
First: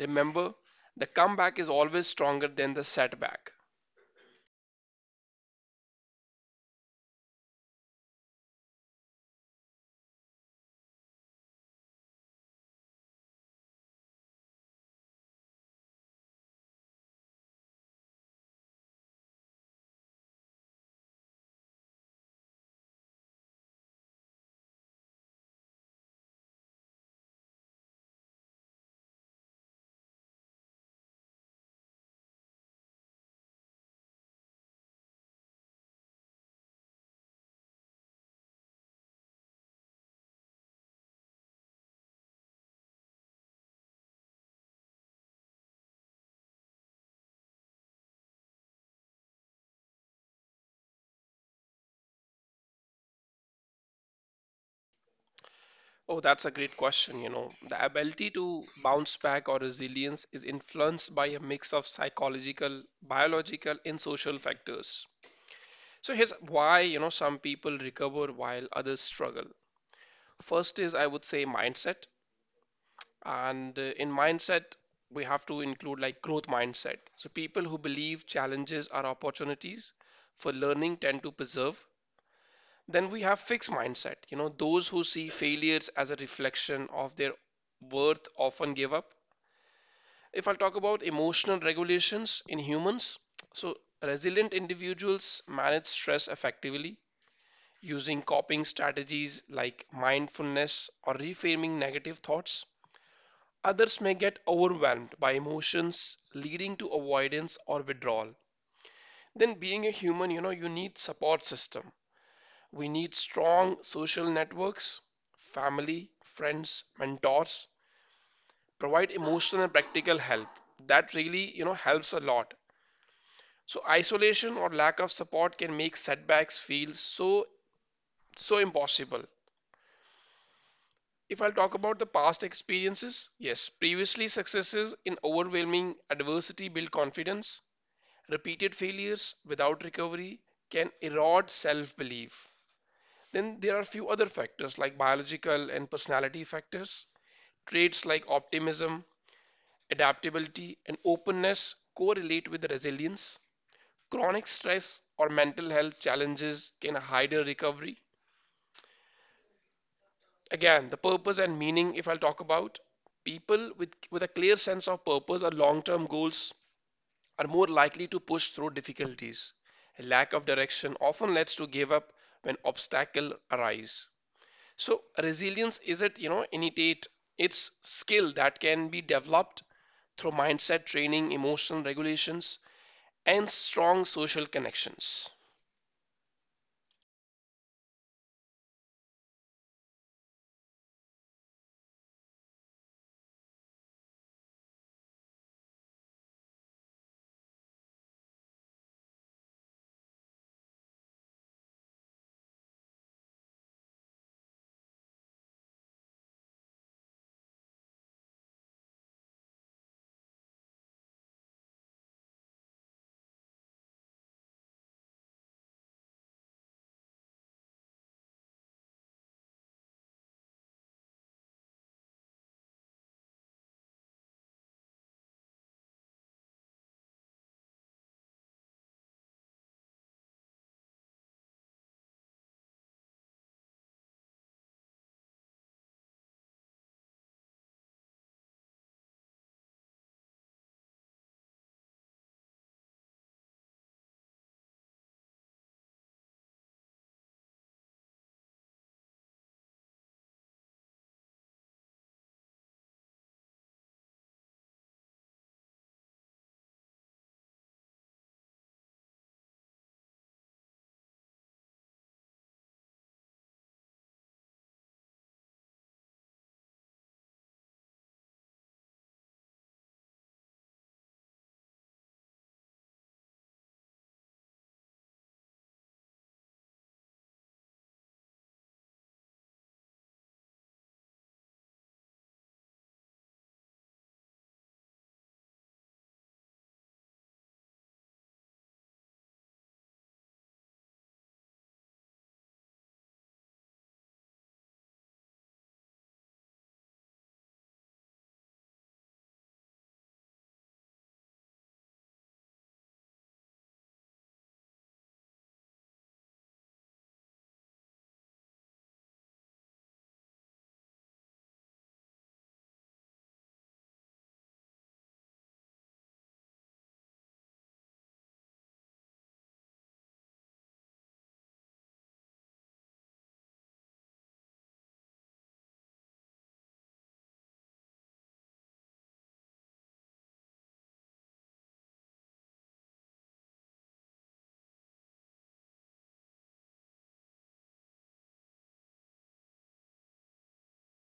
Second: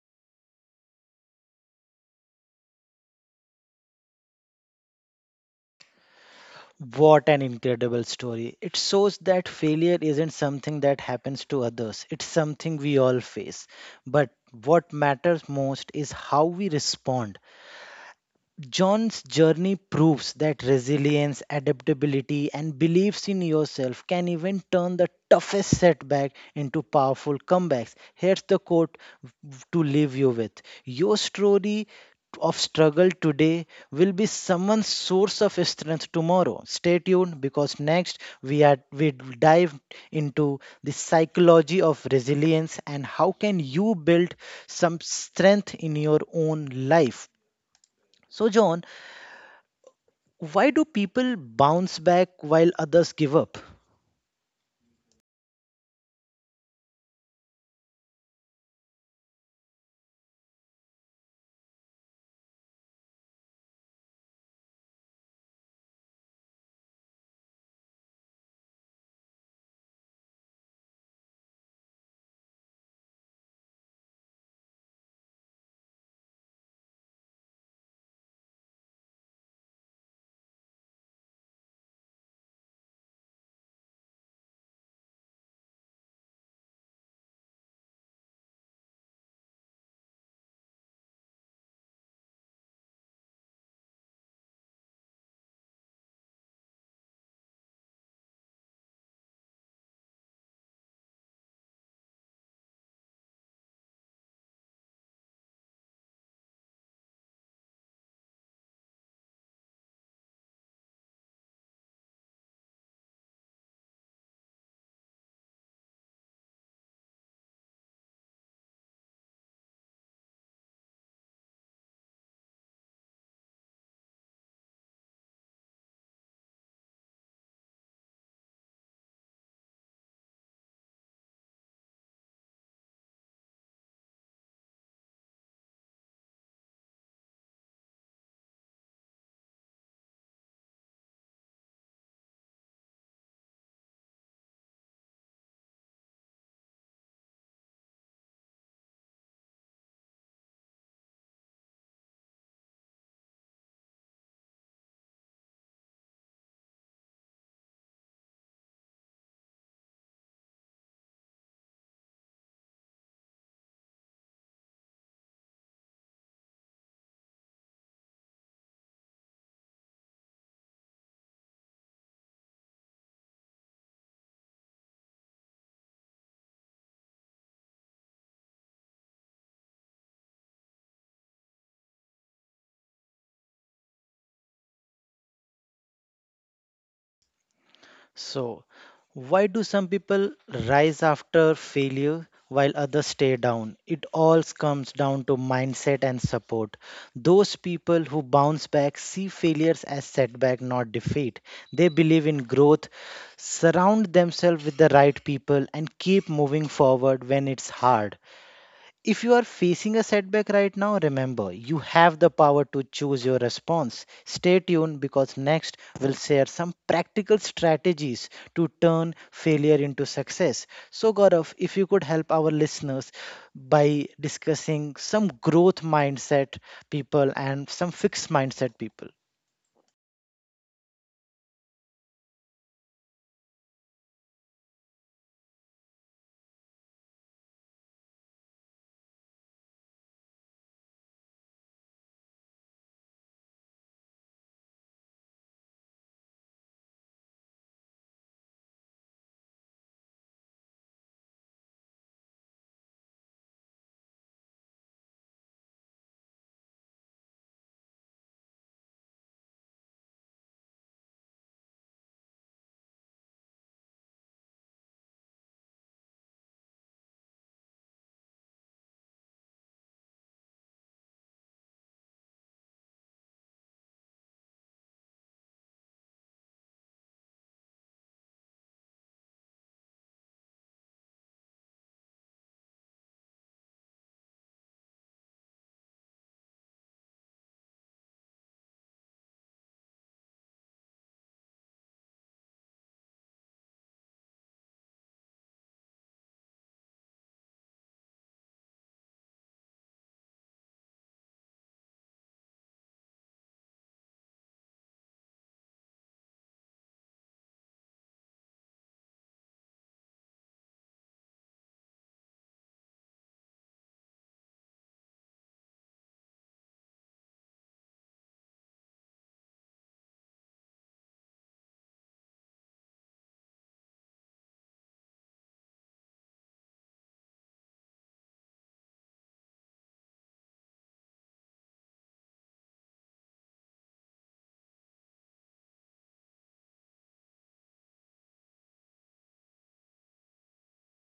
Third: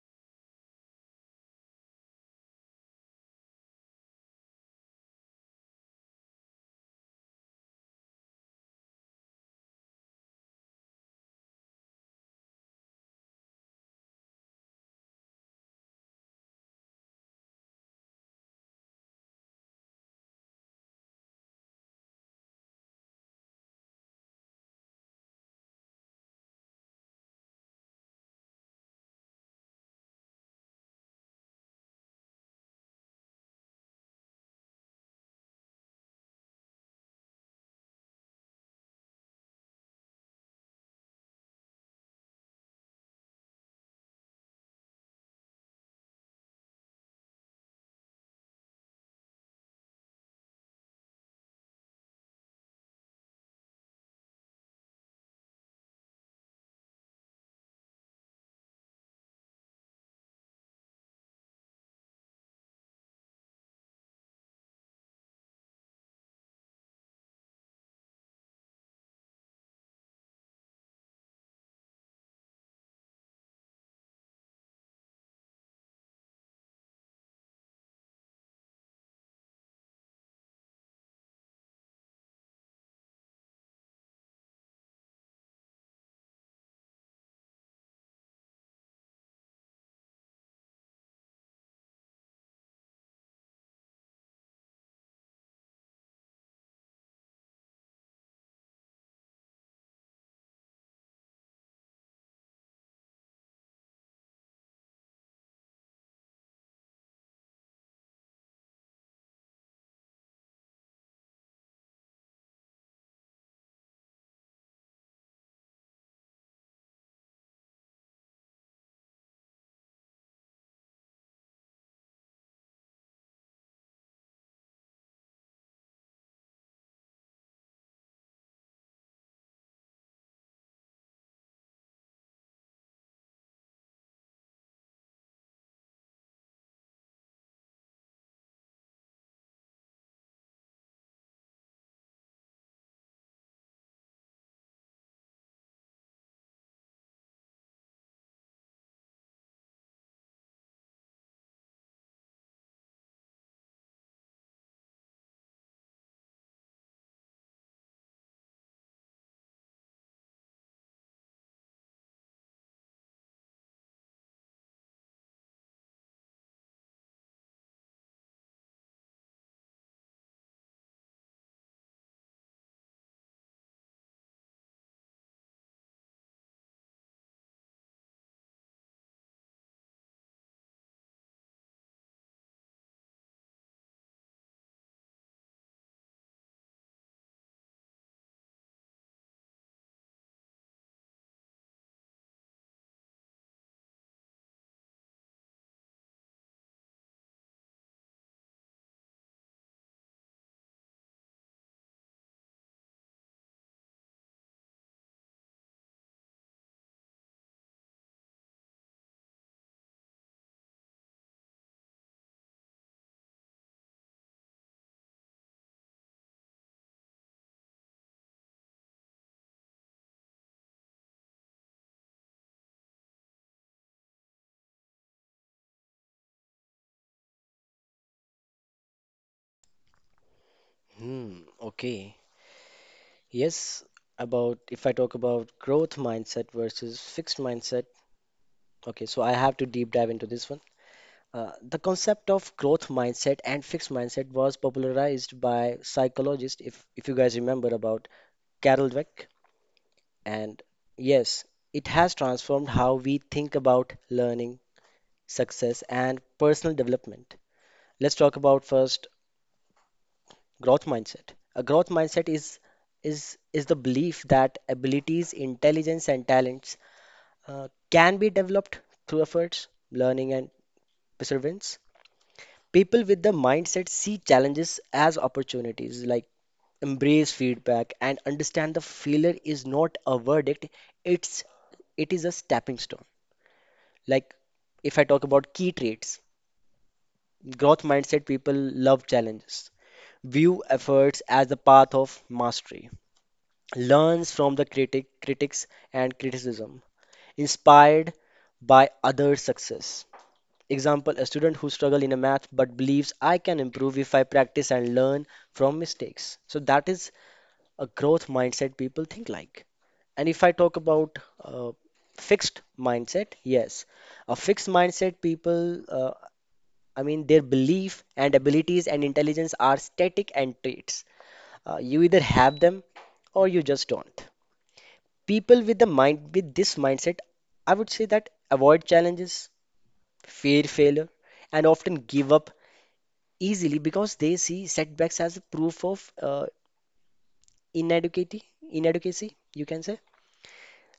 B: remember the comeback is always stronger than the setback.
A: What an incredible story. It shows that failure isn't something that happens to others, it's something we all face. But what matters most is how we respond. John's journey proves that resilience, adaptability, and beliefs in yourself can even turn the toughest setback into powerful comebacks. Here's the quote to leave you with Your story of struggle today will be someone's source of strength tomorrow. Stay tuned because next we are we dive into the psychology of resilience and how can you build some strength in your own life. So, John, why do people bounce back while others give up?
B: Oh, that's a great question. You know, the ability to bounce back, or resilience, is influenced by a mix of psychological, biological, and social factors. So here's why, you know, some people recover while others struggle. First is, I would say, mindset. And uh, in mindset, we have to include like growth mindset. So people who believe challenges are opportunities for learning tend to persevere. Then we have fixed mindset. You know, those who see failures as a reflection of their worth often give up. If I'll talk about emotional regulations in humans, so resilient individuals manage stress effectively using coping strategies like mindfulness or reframing negative thoughts. Others may get overwhelmed by emotions, leading to avoidance or withdrawal. Then, being a human, you know, you need support system. We need strong social networks, family, friends, mentors, provide emotional and practical help. That really, you know, helps a lot. So isolation or lack of support can make setbacks feel so so impossible. If I'll talk about the past experiences, yes, previously successes in overwhelming adversity build confidence. Repeated failures without recovery can erode self-belief. Then there are few other factors like biological and personality factors. Traits like optimism, adaptability, and openness correlate with resilience. Chronic stress or mental health challenges can hinder recovery. Again, the purpose and meaning, if I'll talk about, people with, with a clear sense of purpose or long term goals are more likely to push through difficulties. A lack of direction often leads to give up when obstacles arise. So resilience isn't, you know, innate. It's skill that can be developed through mindset training, emotional regulations, and strong social connections.
A: So, why do some people rise after failure while others stay down? It all comes down to mindset and support. Those people who bounce back see failures as setback, not defeat. They believe in growth, surround themselves with the right people, and keep moving forward when it's hard. If you are facing a setback right now, remember you have the power to choose your response. Stay tuned because next we'll share some practical strategies to turn failure into success. So, Gaurav, if you could help our listeners by discussing some growth mindset people and some fixed mindset people.
C: Hmm, okay. Yes, about if I talk about growth mindset versus fixed mindset. Okay, so I have to deep dive into this one. Uh, the concept of growth mindset and fixed mindset was popularized by psychologist, if, if you guys remember about Carol Dweck. And yes, it has transformed how we think about learning, success, and personal development. Let's talk about first growth mindset. A growth mindset is is is the belief that abilities, intelligence, and talents uh, can be developed through efforts, learning, and perseverance. People with the mindset see challenges as opportunities, like embrace feedback and understand the failure is not a verdict, it's it is a stepping stone. Like, if I talk about key traits, growth mindset people love challenges, view efforts as the path of mastery, learns from the critic critics and criticism, inspired by others' success. Example, a student who struggle in a math but believes I can improve if I practice and learn from mistakes. So that is a growth mindset people think like. And if I talk about uh, fixed mindset, yes, a fixed mindset people, uh, I mean, their belief and abilities and intelligence are static and traits. Uh, you either have them or you just don't. People with the mind with this mindset, I would say that avoid challenges, fear failure, and often give up easily because they see setbacks as a proof of uh, inadequacy inadequacy, you can say.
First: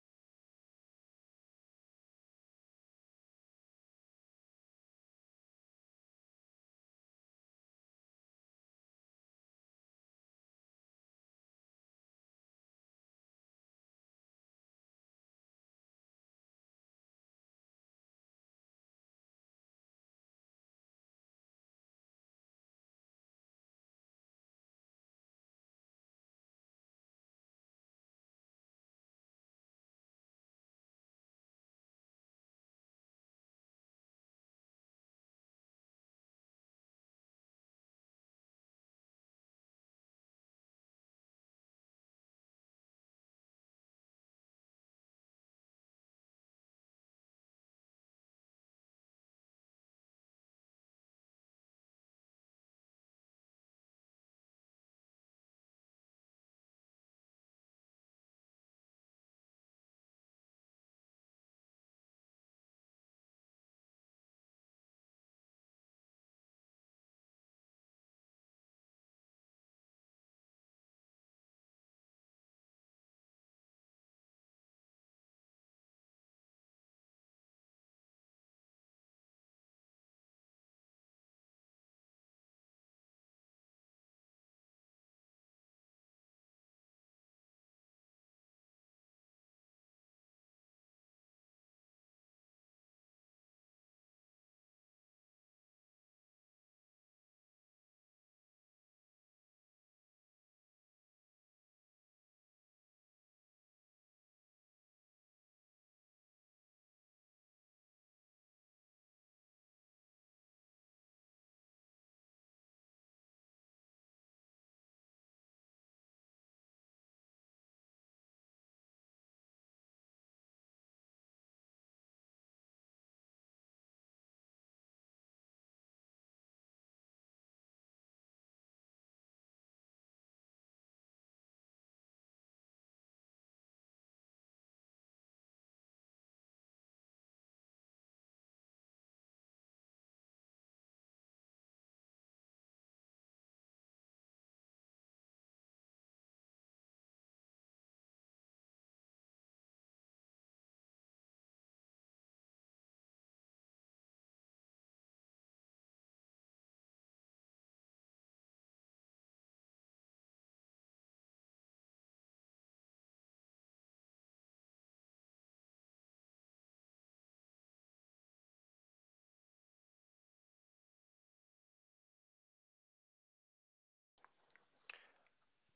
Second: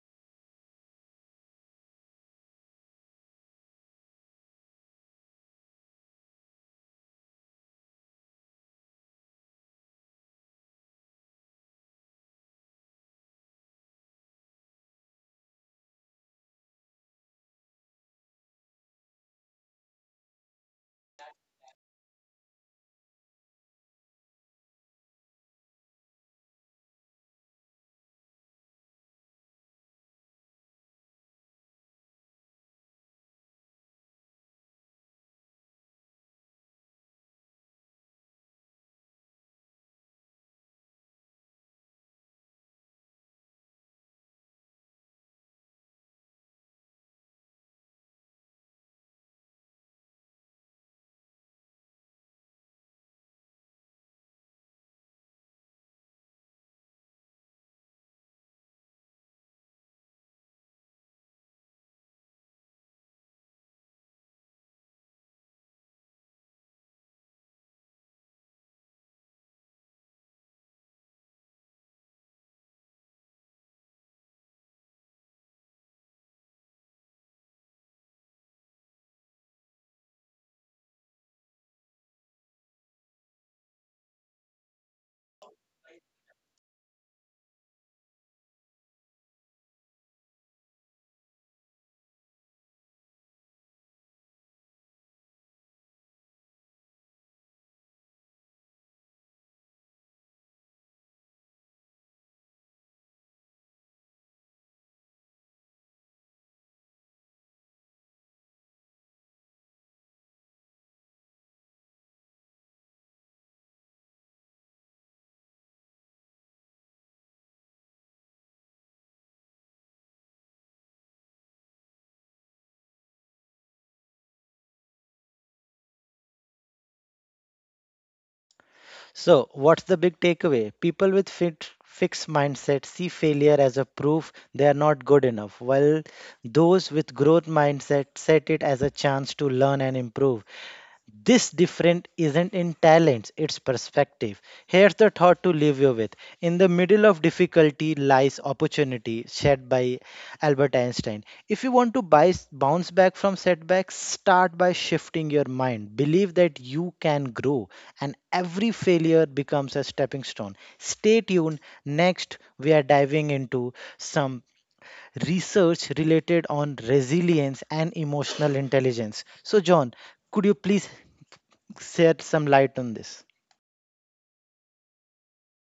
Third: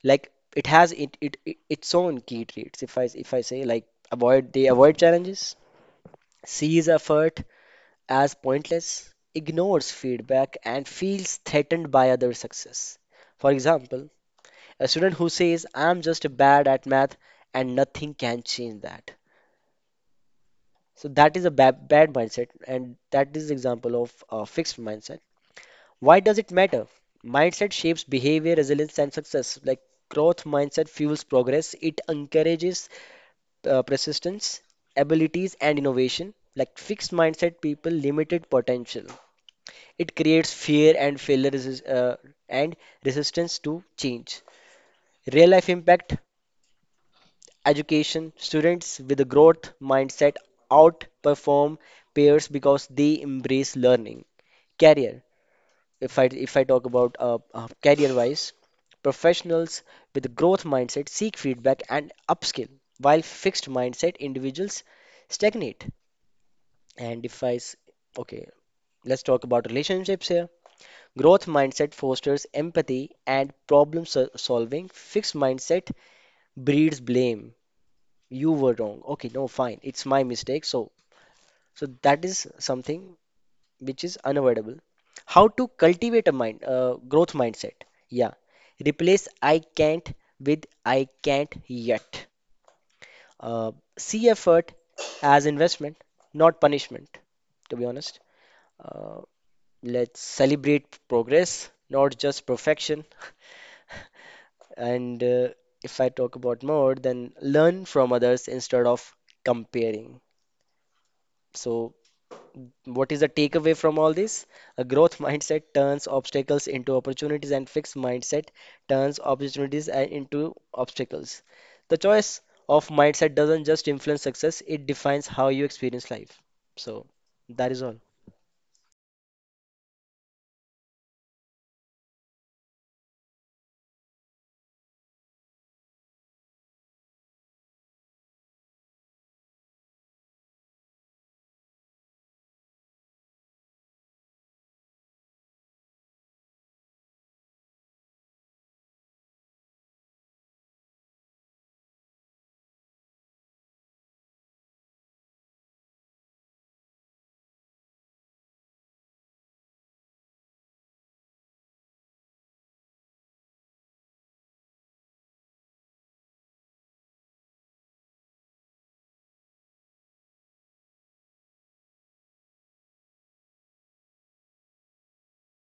C: Like, it has it, it it- its own key traits. If i if i say, like, avoid, they avoid challenges, sees effort as pointless, ignores feedback, and feels threatened by other success. For example, a student who says I'm just bad at math and nothing can change that. So that is a bad, bad mindset, and that is example of a fixed mindset. Why does it matter? Mindset shapes behavior, resilience, and success. Like, growth mindset fuels progress, it encourages uh, persistence, abilities, and innovation. Like fixed mindset people, limited potential. It creates fear and failure resist, uh, and resistance to change. Real life impact, education, students with a growth mindset outperform peers because they embrace learning. Career. if I if I talk about uh, uh, career-wise, professionals with growth mindset seek feedback and upskill, while fixed mindset individuals stagnate. And if I s- okay, let's talk about relationships here. Growth mindset fosters empathy and problem sol- solving. Fixed mindset breeds blame. You were wrong. Okay, no, fine. It's my mistake. So, so that is something which is unavoidable. How to cultivate a mind, uh, growth mindset. Yeah. Replace I can't with I can't yet. Uh, see effort as investment, not punishment, to be honest. Uh, let's celebrate progress, not just perfection. And uh, If I talk about more, then learn from others instead of comparing. So, what is the takeaway from all this? A growth mindset turns obstacles into opportunities, and fixed mindset turns opportunities uh, into obstacles. The choice of mindset doesn't just influence success, it defines how you experience life. So, that is all.
A: So, what's the big takeaway? People with fit, fixed mindset see failure as a proof they are not good enough, while those with growth mindset set it as a chance to learn and improve. This different isn't in talents, it's perspective. Here's the thought to leave you with. In the middle of difficulty lies opportunity, said by Albert Einstein. If you want to buy, bounce back from setbacks, start by shifting your mind. Believe that you can grow, and every failure becomes a stepping stone. Stay tuned. Next, we are diving into some research related on resilience and emotional intelligence. So, John, could you please shed some light on this.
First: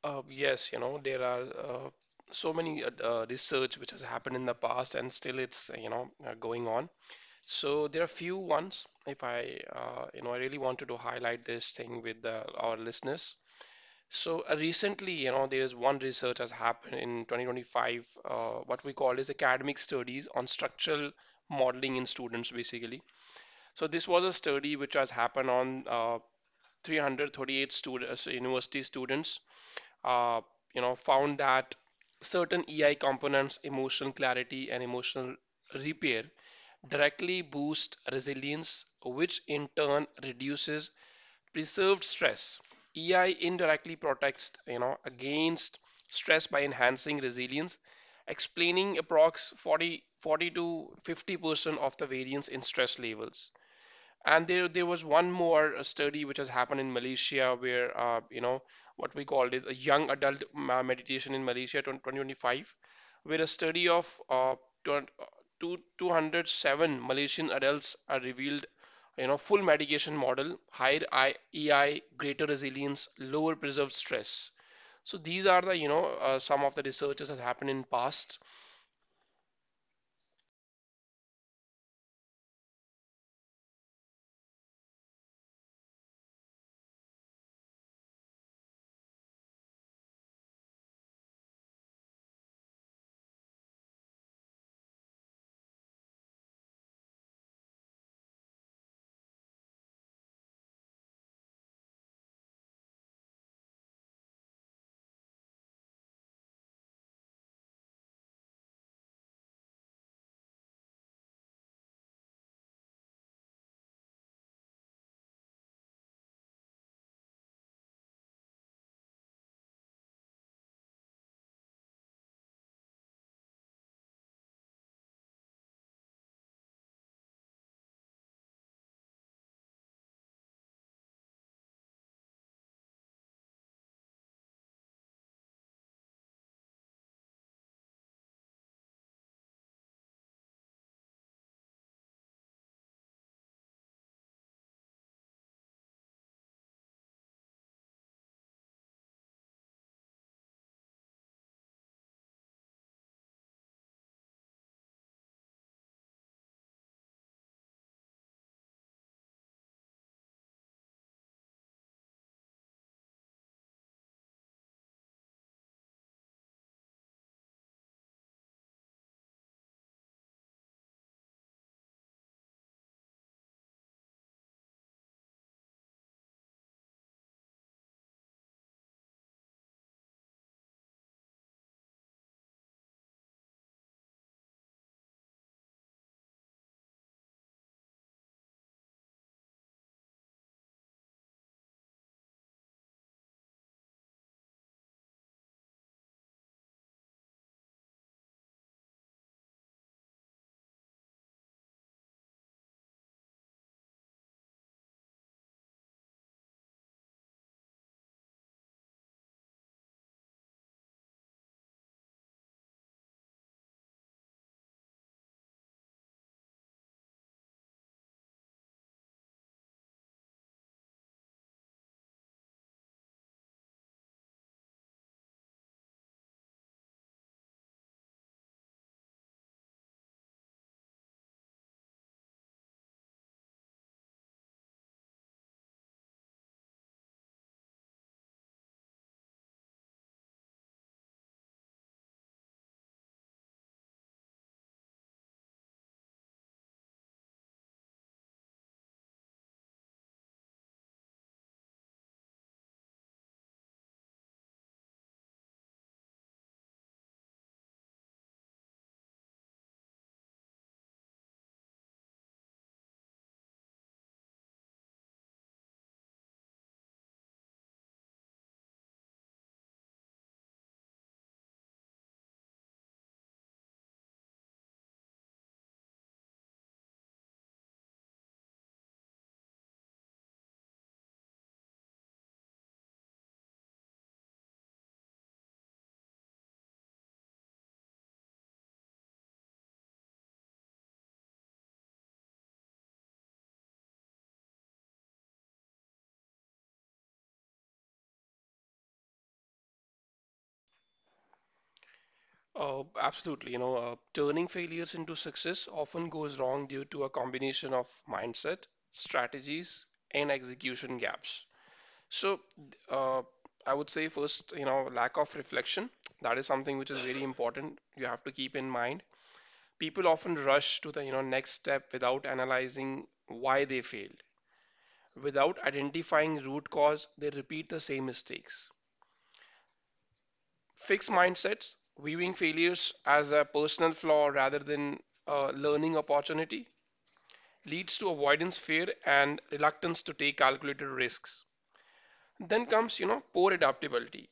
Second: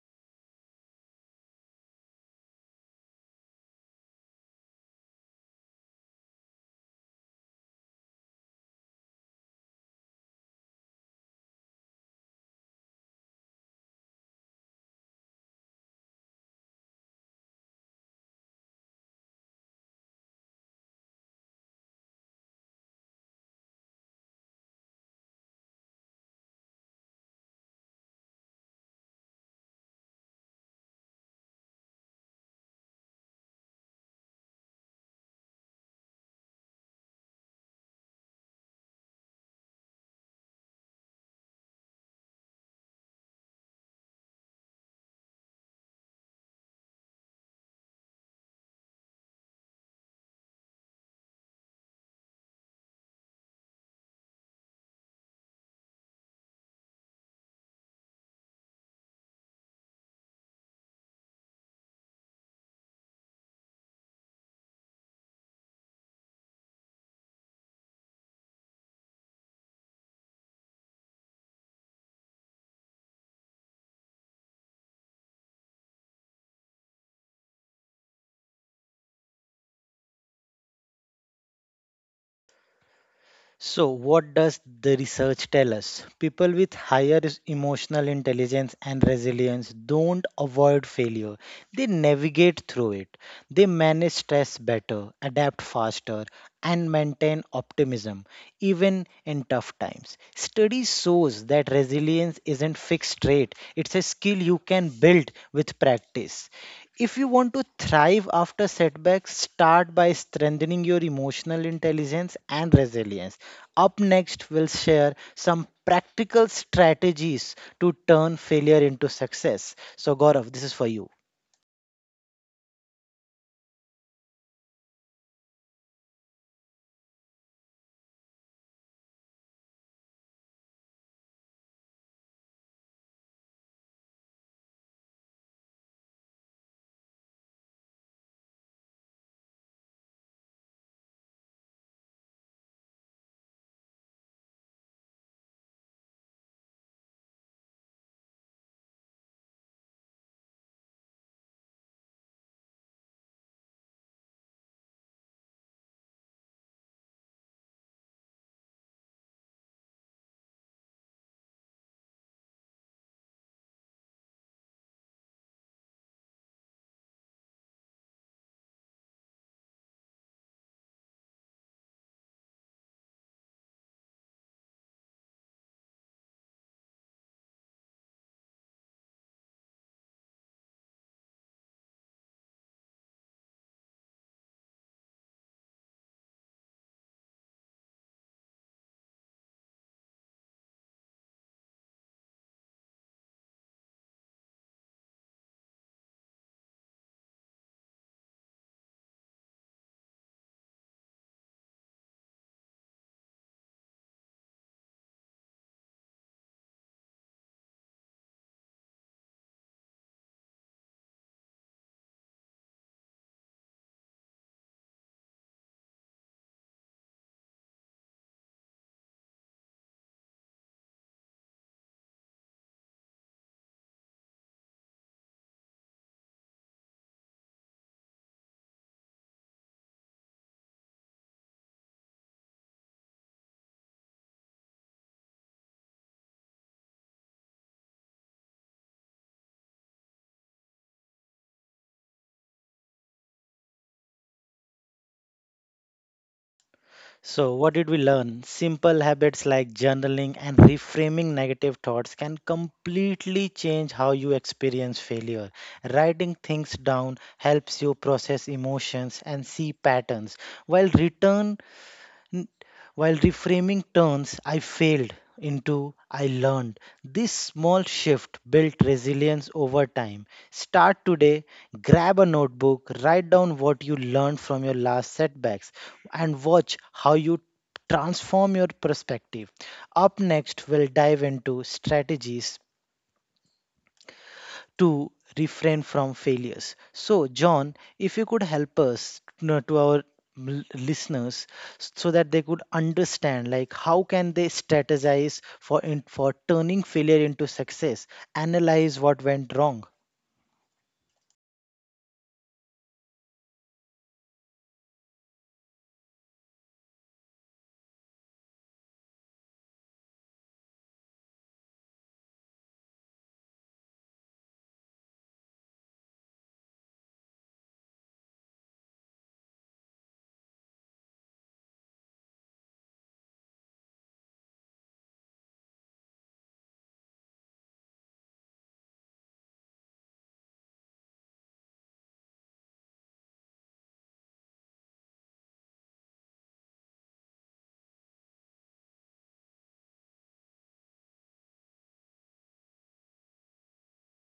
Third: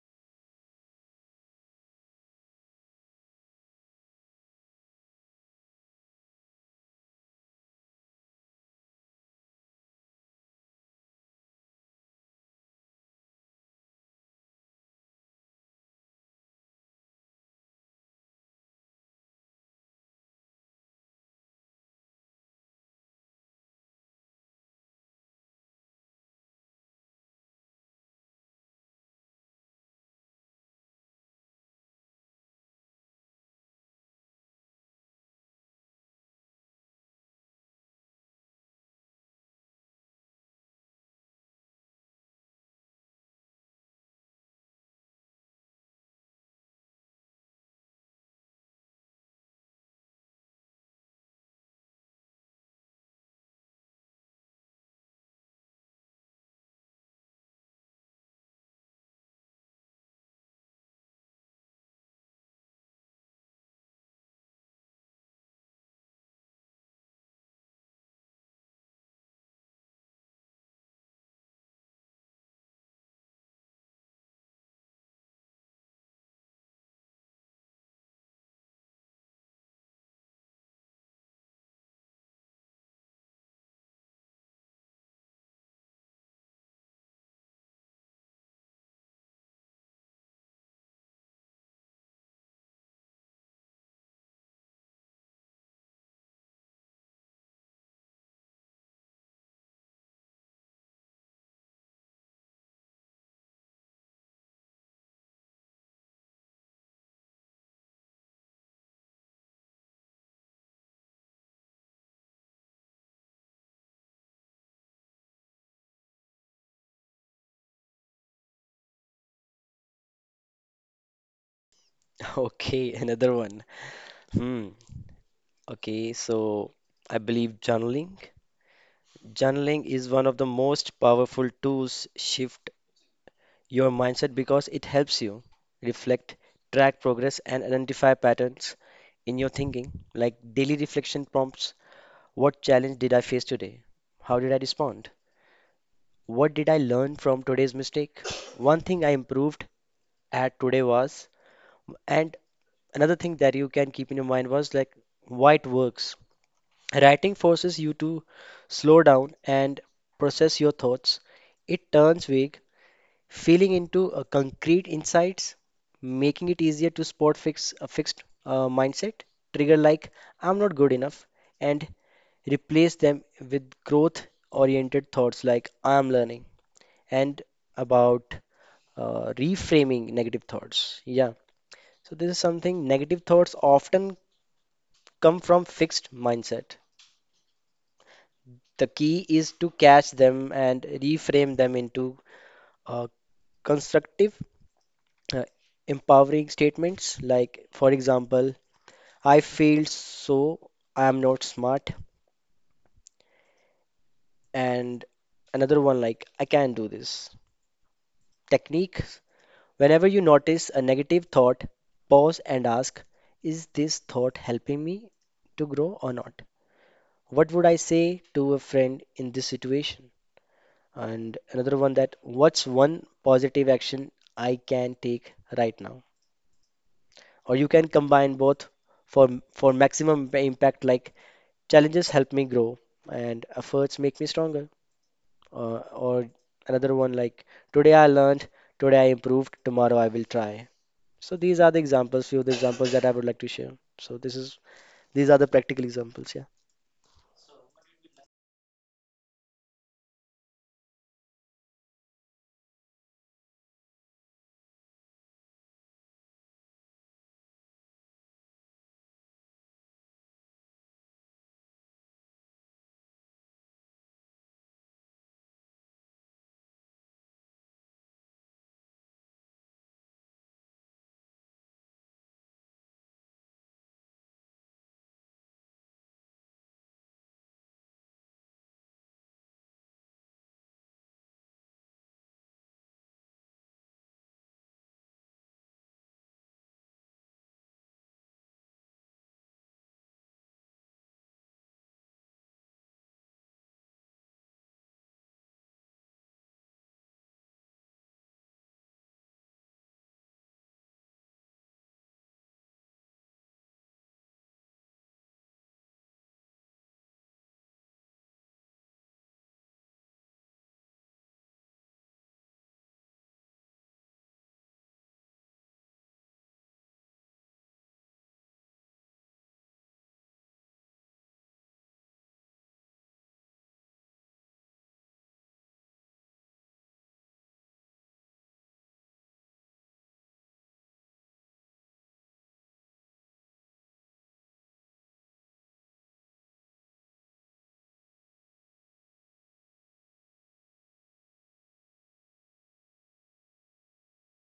B: Uh, yes, you know, there are uh, so many uh, uh, research which has happened in the past and still it's, uh, you know, uh, going on. So there are few ones. If I, uh, you know, I really wanted to highlight this thing with uh, our listeners. So uh, recently, you know, there is one research has happened in twenty twenty-five, uh, what we call is academic studies on structural modeling in students, basically. So this was a study which has happened on uh, three hundred thirty-eight students, university students, uh, you know, found that certain E I components, emotional clarity and emotional repair, directly boost resilience, which in turn reduces preserved stress. EI indirectly protects, you know against stress by enhancing resilience, explaining approx 40 40 to fifty percent of the variance in stress levels. And there, there was one more uh, study which has happened in Malaysia where, uh, you know, what we called it a young adult meditation in Malaysia twenty twenty-five, where a study of uh, two hundred uh, two hundred seven Malaysian adults are revealed, you know, full medication model, higher E I, greater resilience, lower preserved stress. So these are the, you know, uh, some of the researches that happened in past.
A: So, what does the research tell us? People with higher is- emotional intelligence and resilience don't avoid failure. They navigate through it. They manage stress better, adapt faster, and maintain optimism even in tough times. Study shows that resilience isn't fixed rate, it's a skill you can build with practice. If you want to thrive after setbacks, start by strengthening your emotional intelligence and resilience. Up next, we'll share some practical strategies to turn failure into success. So, Gaurav, this is for you.
C: Okay, another one. Hmm. Okay, so I believe journaling. Journaling is one of the most powerful tools shift your mindset because it helps you reflect, track progress, and identify patterns in your thinking. Like daily reflection prompts: what challenge did I face today? How did I respond? What did I learn from today's mistake? One thing I improved at today was, and another thing that you can keep in your mind was like why it works. Writing forces you to slow down and process your thoughts. It turns vague feeling into uh, concrete insights, making it easier to spot fix a fixed uh, mindset trigger like I'm not good enough, and replace them with growth oriented thoughts like I'm learning. And about uh, reframing negative thoughts. Yeah. So this is something, negative thoughts often come from fixed mindset. The key is to catch them and reframe them into uh, constructive, uh, empowering statements like, for example, I failed, so I am not smart, and another one like, I can do this. Techniques: whenever you notice a negative thought, pause and ask, is this thought helping me to grow or not? What would I say to a friend in this situation? And another one, that what's one positive action I can take right now? Or you can combine both for for maximum impact like challenges help me grow and efforts make me stronger. Uh, or another one like today I learned, today I improved, tomorrow I will try. So these are the examples, few of the examples that I would like to share. So this is these are the practical examples, yeah.
A: So, what did we learn? Simple habits like journaling and reframing negative thoughts can completely change how you experience failure. Writing things down helps you process emotions and see patterns, while return N- while reframing turns I failed into I learned. This small shift built resilience over time. Start today, grab a notebook, write down what you learned from your last setbacks, and watch how you transform your perspective. Up next, we'll dive into strategies to refrain from failures. So, John, if you could help us you to our l- listeners so that they could understand like how can they strategize for in, for turning failure into success analyze what went wrong.
B: Oh, absolutely. You know, uh, turning failures into success often goes wrong due to a combination of mindset, strategies, and execution gaps. So, uh, I would say first, you know, lack of reflection. That is something which is very important. You have to keep in mind. People often rush to the, you know, next step without analyzing why they failed. Without identifying root cause, they repeat the same mistakes. Fixed mindsets, viewing failures as a personal flaw rather than a learning opportunity, leads to avoidance, fear, and reluctance to take calculated risks. Then comes, you know, poor adaptability,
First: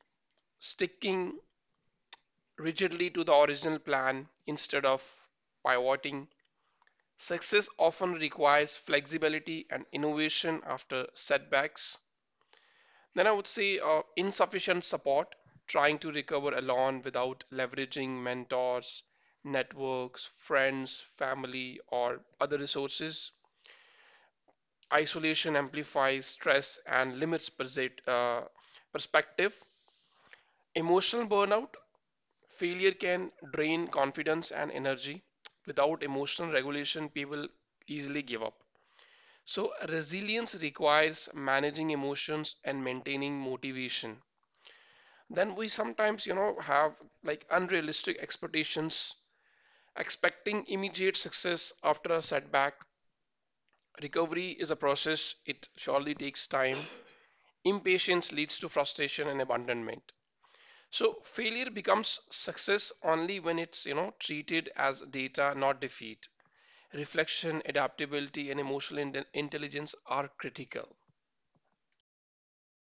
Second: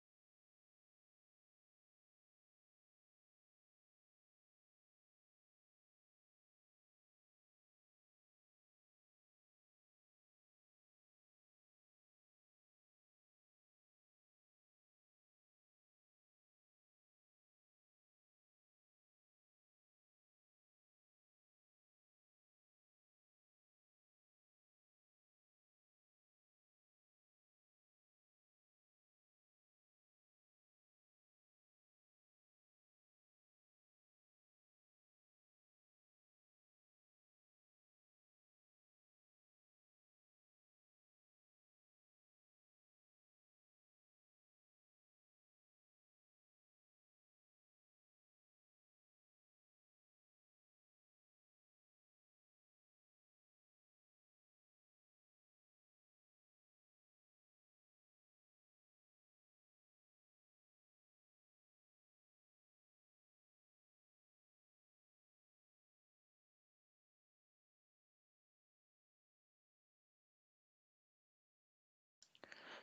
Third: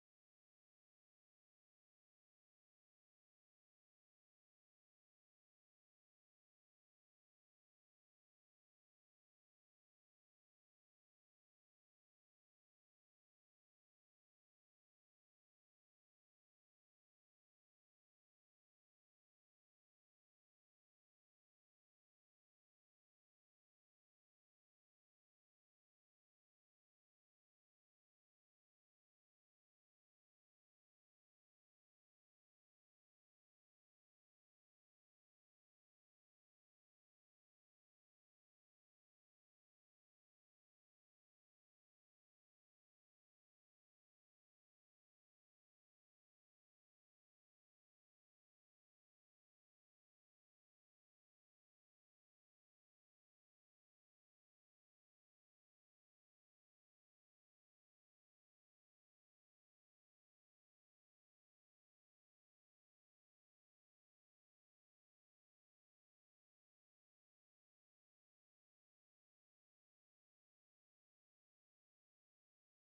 B: sticking rigidly to the original plan instead of pivoting. Success often requires flexibility and innovation after setbacks. Then I would say uh, insufficient support, trying to recover alone without leveraging mentors, networks, friends, family, or other resources. Isolation amplifies stress and limits perse- uh, perspective. Emotional burnout, failure can drain confidence and energy. Without emotional regulation, people easily give up. So, resilience requires managing emotions and maintaining motivation. Then we sometimes, you know, have like unrealistic expectations, expecting immediate success after a setback. Recovery is a process, it surely takes time. Impatience leads to frustration and abandonment. So failure becomes success only when it's, you know, treated as data, not defeat. Reflection, adaptability, and emotional inte- intelligence are critical.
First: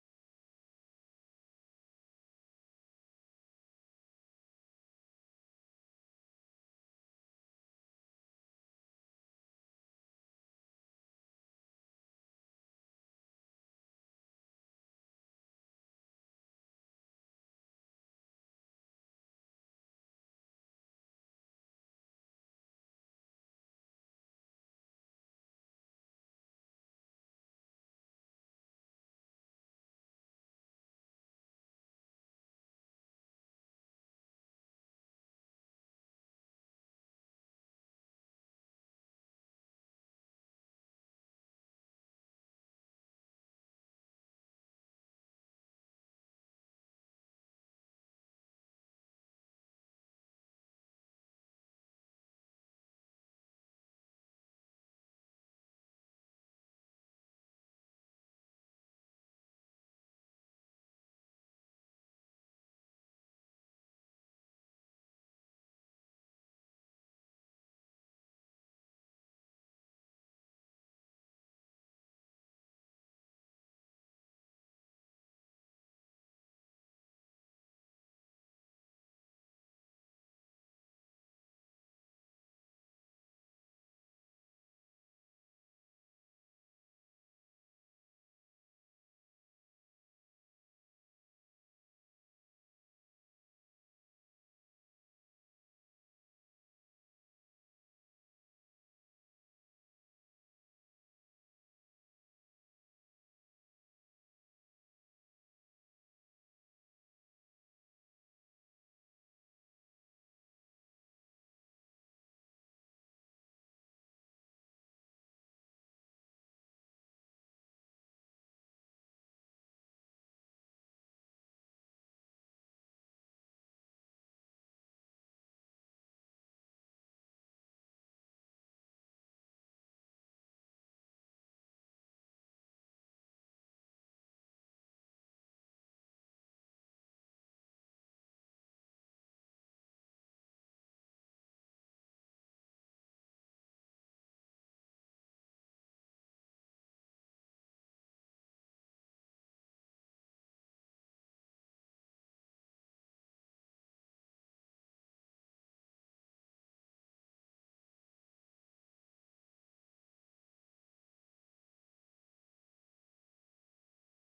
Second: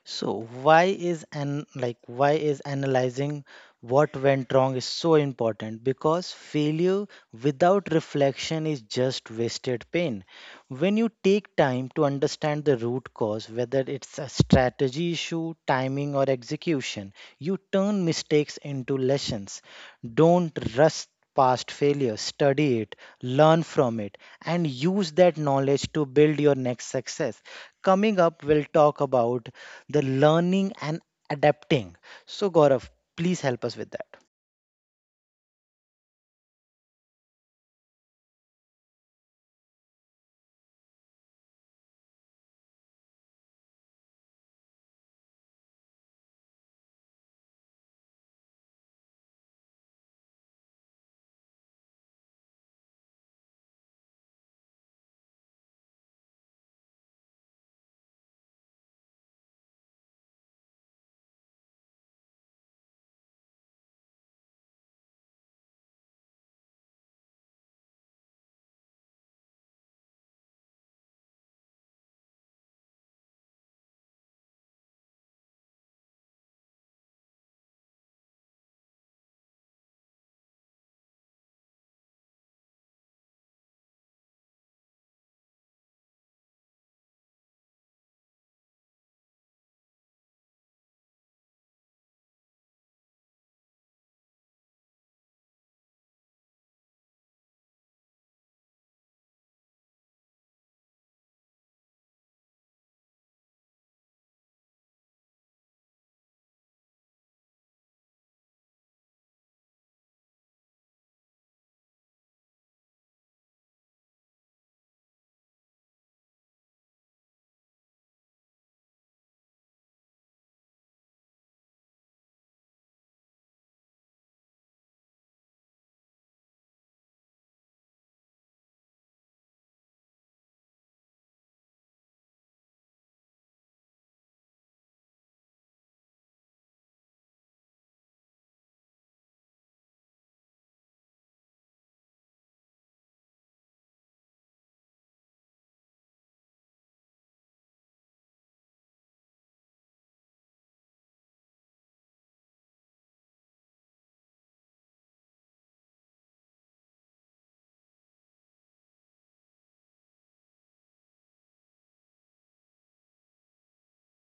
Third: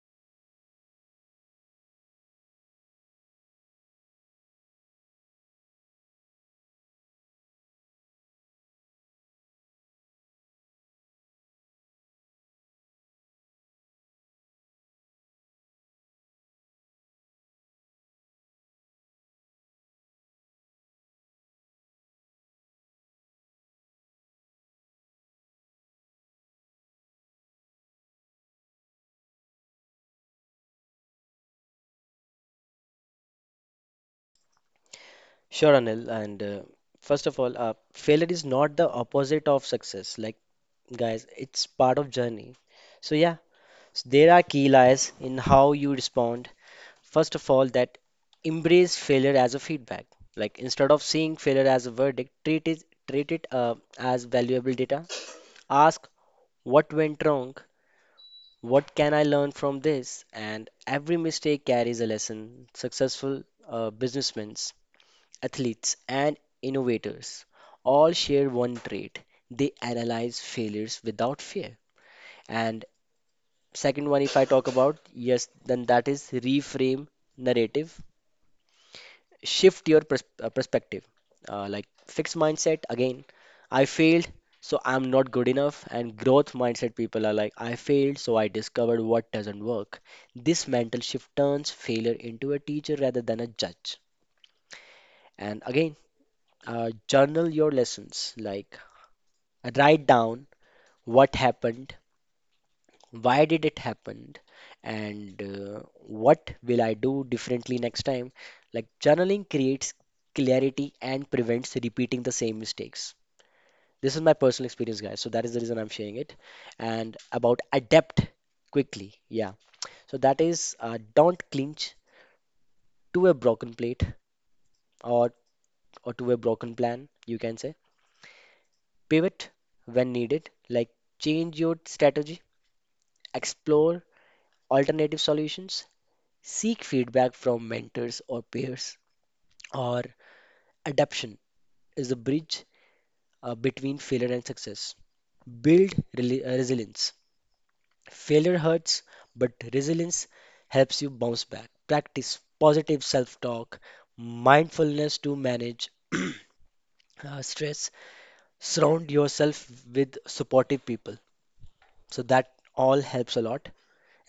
A: So why is an like why is analyzing what went wrong is so important because failure without reflection is just wasted pain. When you take time to understand the root cause, whether it's a strategy issue, timing or execution, you turn mistakes into lessons. Don't rush past failure, study it, learn from it, and use that knowledge to build your next success. Coming up, we'll talk about the learning and adapting. So, Gaurav, please help us with that.
C: Sure, Anil. And uh, First of all, uh, failure is not the opposite of success. Like, guys, it's part of journey. So yeah, s- there are key lies in how you respond. First of all, that embrace failure as a feedback. Like instead of seeing failure as a verdict, treat it treat it uh, as valuable data. Ask what went wrong, what can I learn from this, and every mistake carries a lesson. Successful uh, businessmen, athletes, and innovators all share one trait: they analyze failures without fear. And second one, if I talk about yes, then that is reframe narrative, shift your pers- uh, perspective. Uh, like fixed mindset again, I failed so I'm not good enough, and growth mindset people are like I failed so I discovered what doesn't work. This mental shift turns failure into a teacher rather than a judge. And again, uh, journal your lessons, like write down what happened, why did it happen, and uh, what will I do differently next time. Like journaling creates clarity and prevents repeating the same mistakes. This is my personal experience, guys, so that is the reason I'm sharing it. And about adapt quickly, yeah. So that is, uh, don't clinch to a broken plate, or or to a broken plan you can say, pivot when needed, like change your strategy, explore alternative solutions. Seek feedback from mentors or peers, or adaptation is the bridge uh, between failure and success. Build reli- uh, resilience. Failure hurts, but resilience helps you bounce back. Practice positive self talk, mindfulness to manage uh, stress. Surround yourself with supportive people. So that all helps a lot.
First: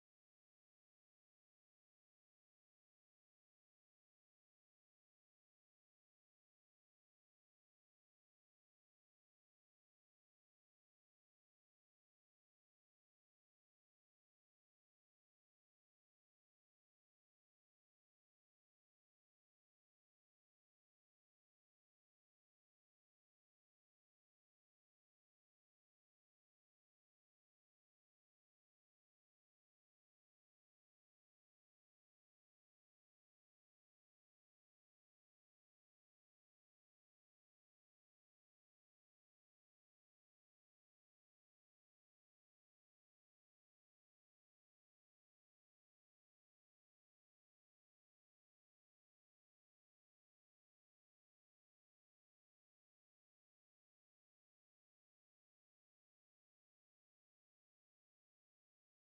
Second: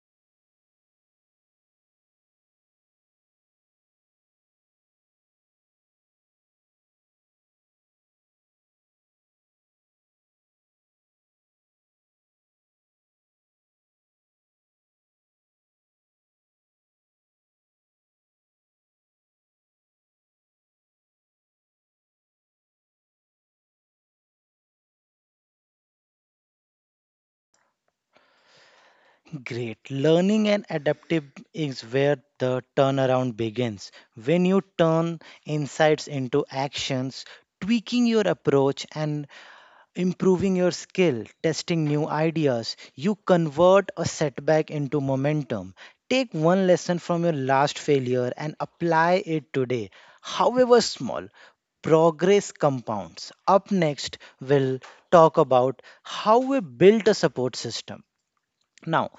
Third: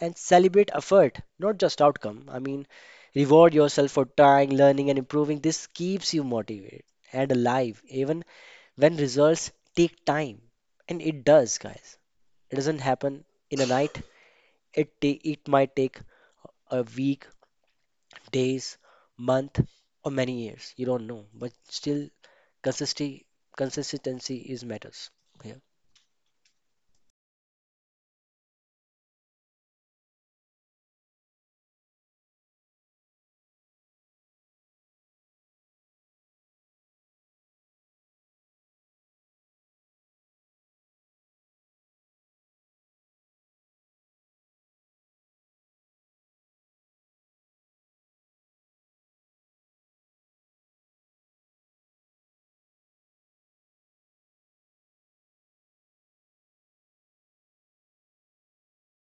C: And celebrate effort, not just outcome. I mean, reward yourself for trying, learning, and improving. This keeps you motivated and alive, even when results take time. And it does, guys. It doesn't happen in a night. It ta- it might take a week, days, month, or many years. You don't know, but still, consistency consistency is matters. Yeah.
A: Great. Learning and adaptive is where the turnaround begins. When you turn insights into actions, tweaking your approach and improving your skill, testing new ideas, you convert a setback into momentum. Take one lesson from your last failure and apply it today, however small. Progress compounds. Up next, we'll talk about how we built a support system. Now,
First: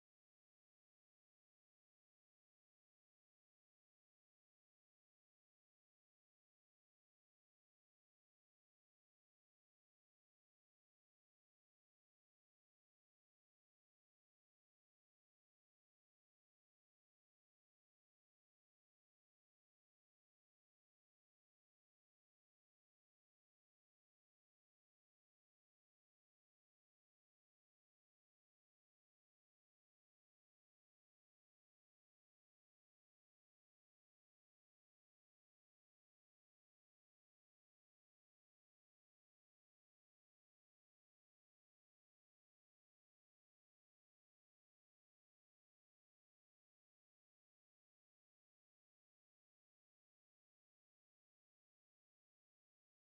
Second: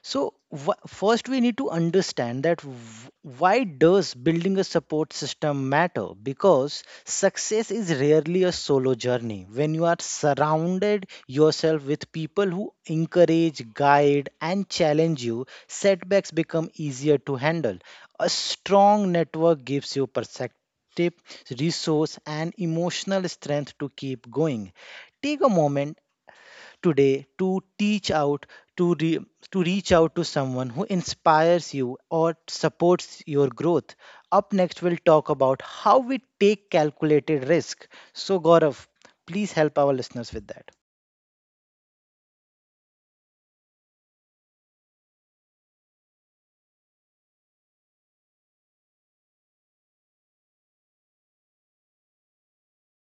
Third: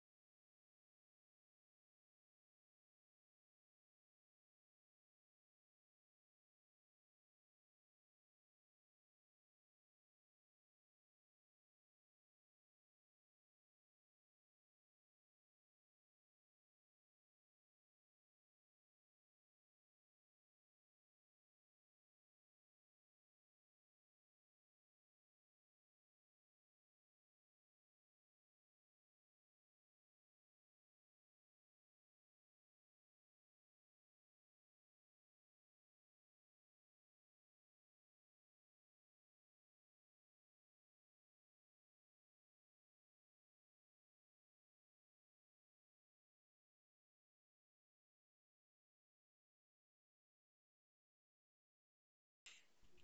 A: so wh- first we need to understand that w- why does building a support system matter? Because success is rarely a solo journey. When you are surrounded yourself with people who encourage, guide and challenge you, setbacks become easier to handle. A strong network gives you perspective, resource and emotional strength to keep going. Take a moment today to teach out to re- to reach out to someone who inspires you or supports your growth. Up next we'll talk about how we take calculated risk. So Gaurav, please help our listeners with that.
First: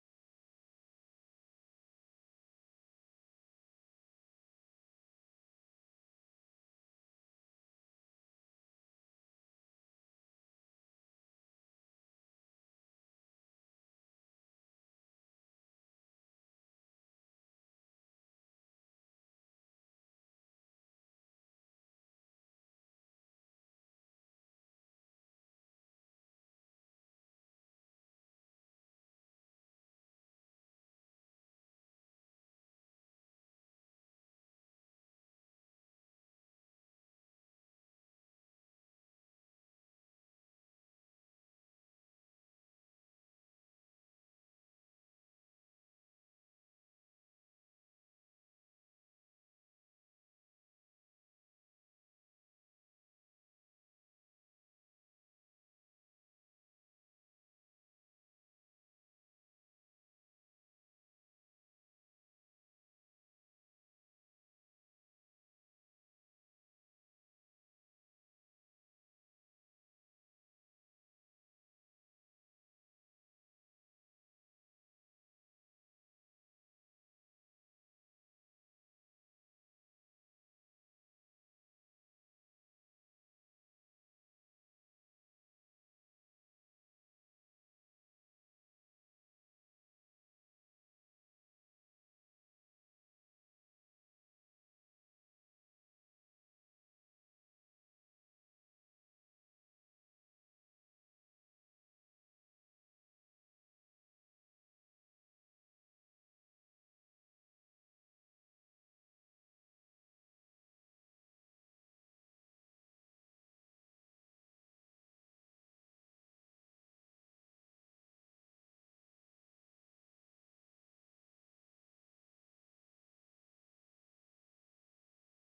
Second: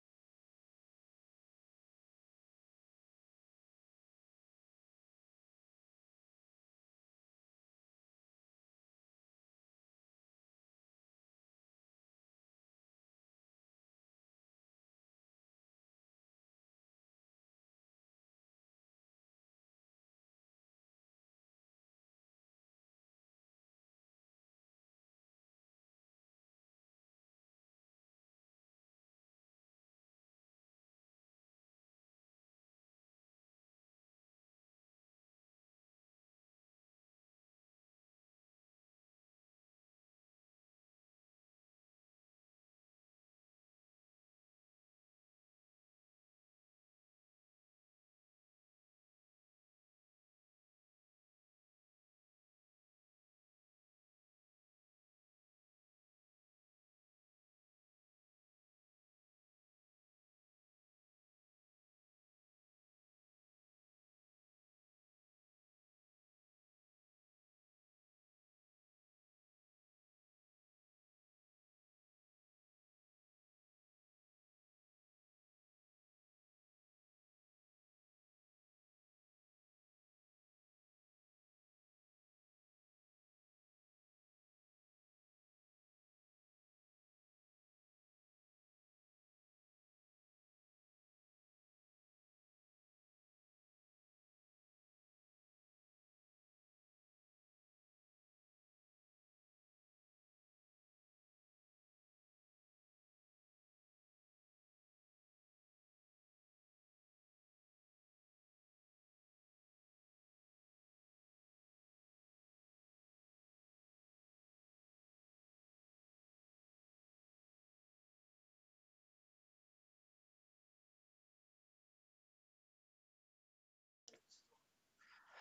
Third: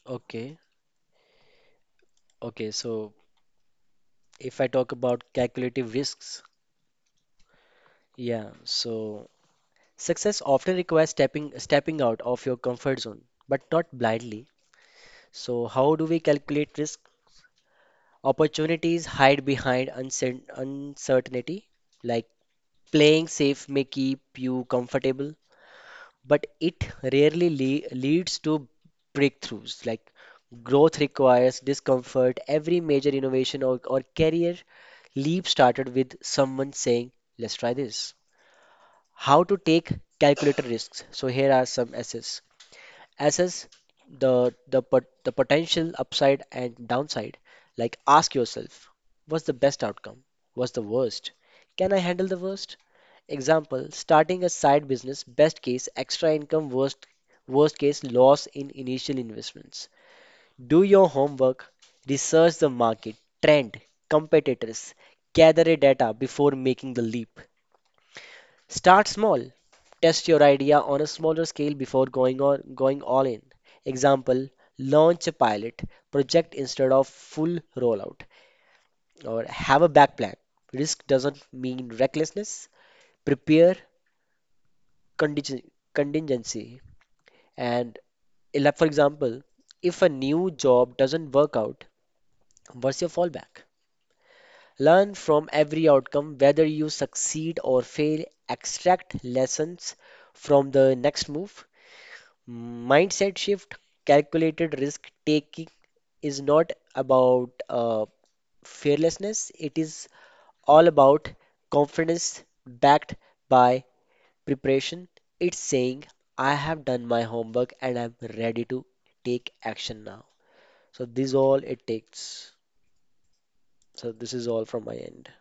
C: Okay. Okay. So if I talk about calculative risks, yeah. So success often requires stepping stepping out of your comfort zone, but not blindly. So how do we calculate risk? Opportunities hide behind uncer- uncertainty, like playing safe may keep you comfortable, but it rarely le- leads to breakthroughs. Like growth requires discomfort. Every major innovation, or, or career leap started with someone saying, "Let's try this." How to take calculated risks. So here are some assets. Assess the the pot- the potential upside and downside. Like ask yourself, what's the best outcome? What's the worst? Can I handle the worst? Example, starting a side business, best case extra income, worst worst case loss in initial investments. Do your homework, research the market, trend, competitors, gather a data before making the leap. Start small. Test your idea on a smaller scale before going on going all in. Example, launch a pilot project instead of full rollout, or have a back plan. Risk doesn't mean recklessness. Prepare conting- contingency, and ele- for example, if a new job doesn't work out, what's your fallback? Learn from every outcome, whether you succeed or fail, extract lessons from the next move. Mindset shift, calculated risk taking is not about uh, fearlessness, it is all about confidence backed by preparation. It's saying, I have done my homework and I'm ready to take action now. So, this all it takes. So, this is all from my end.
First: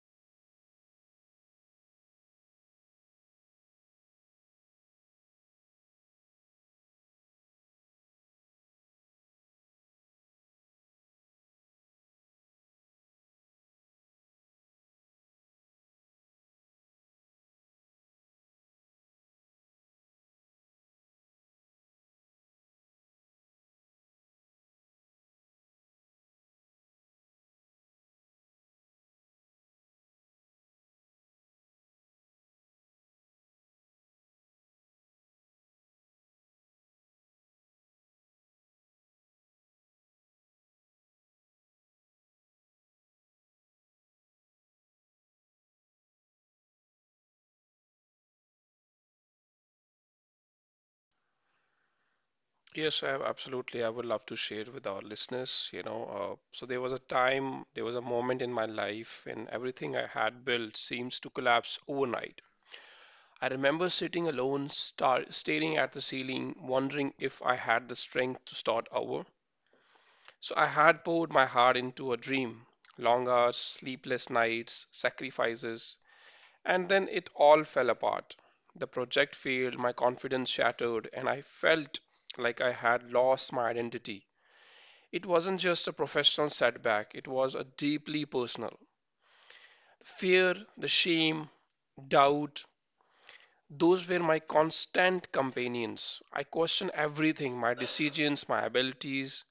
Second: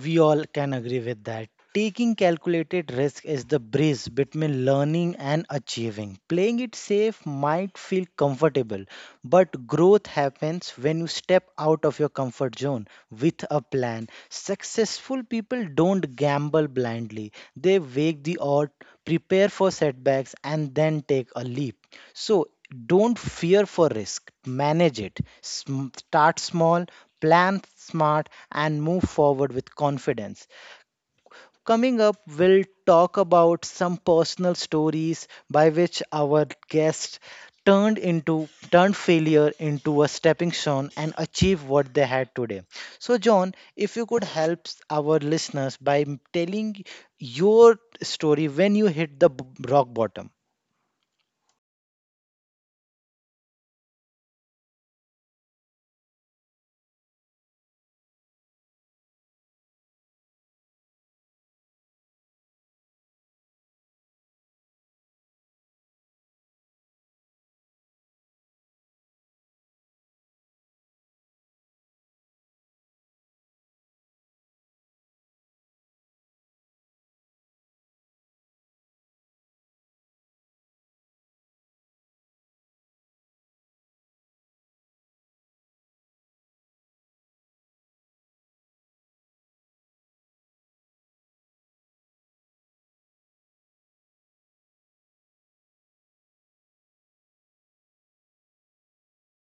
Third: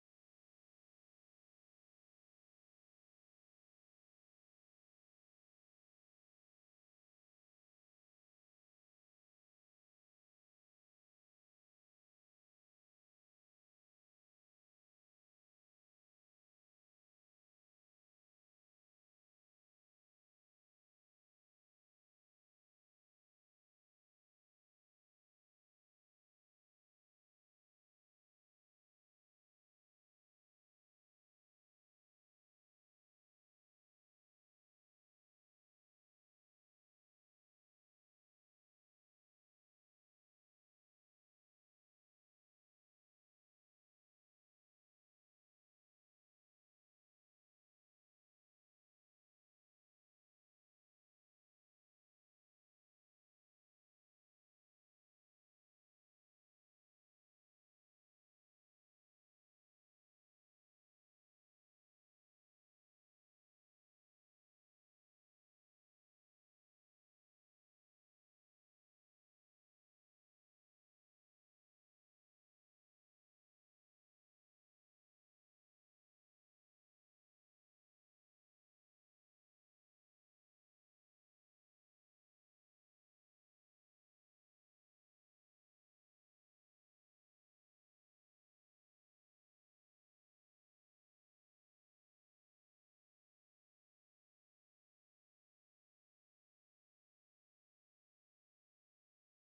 A: We all can agree with that. Taking calculated risk is the bridge between learning and achieving. Playing it safe might feel comfortable, but growth happens when you step out of your comfort zone with a plan. Successful people don't gamble blindly, they weigh the odds, prepare for setbacks, and then take a leap. So don't fear for risk, manage it. Sm- Start small, plan smart, and move forward with confidence. Coming up, we'll talk about some personal stories by which our guests turned into turned failure into a stepping stone and achieve what they had today so John if you could help s- our listeners by m- telling your story when you hit the b- rock bottom.
B: Yes, I, absolutely. I would love to share with our listeners. You know, uh, so there was a time, there was a moment in my life, and everything I had built seems to collapse overnight. I remember sitting alone, star staring at the ceiling, wondering if I had the strength to start over. So I had poured my heart into a dream: long hours, sleepless nights, sacrifices, and then it all fell apart. The project failed, my confidence shattered, and I felt like I had lost my identity. It wasn't just a professional setback, it was a deeply personal. Fear, the shame, doubt, those were my constant companions. I questioned everything: my decisions, my abilities,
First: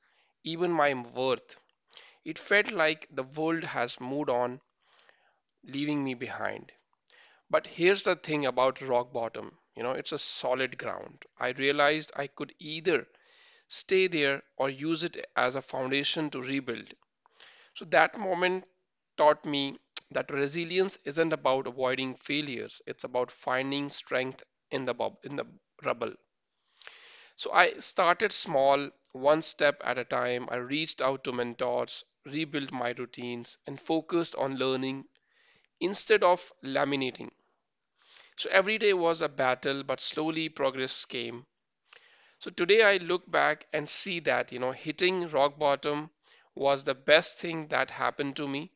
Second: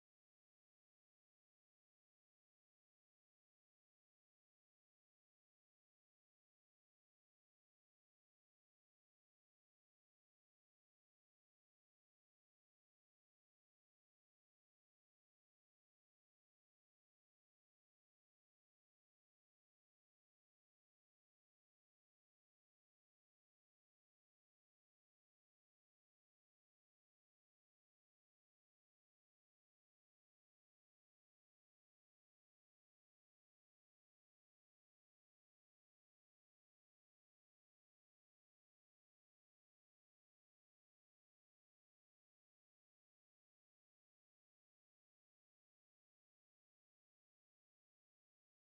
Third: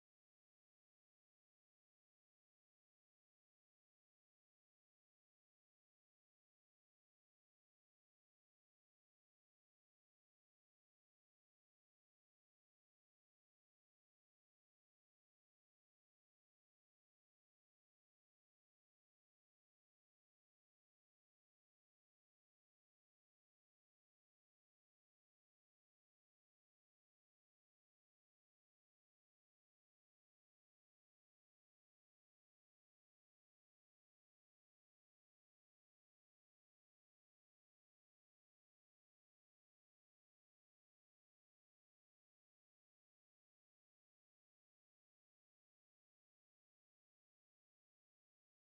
B: even my worth. It felt like the world has moved on, leaving me behind. But here's the thing about rock bottom you know, It's a solid ground. I realized I could either stay there or use it as a foundation to rebuild. So that moment taught me that resilience isn't about avoiding failures, it's about finding strength in the bob in the rubble. So I started small, one step at a time. I reached out to mentors, rebuilt my routines, and focused on learning instead of laminating. So every day was a battle, but slowly progress came. So today I look back and see that, you know, hitting rock bottom was the best thing that happened to me.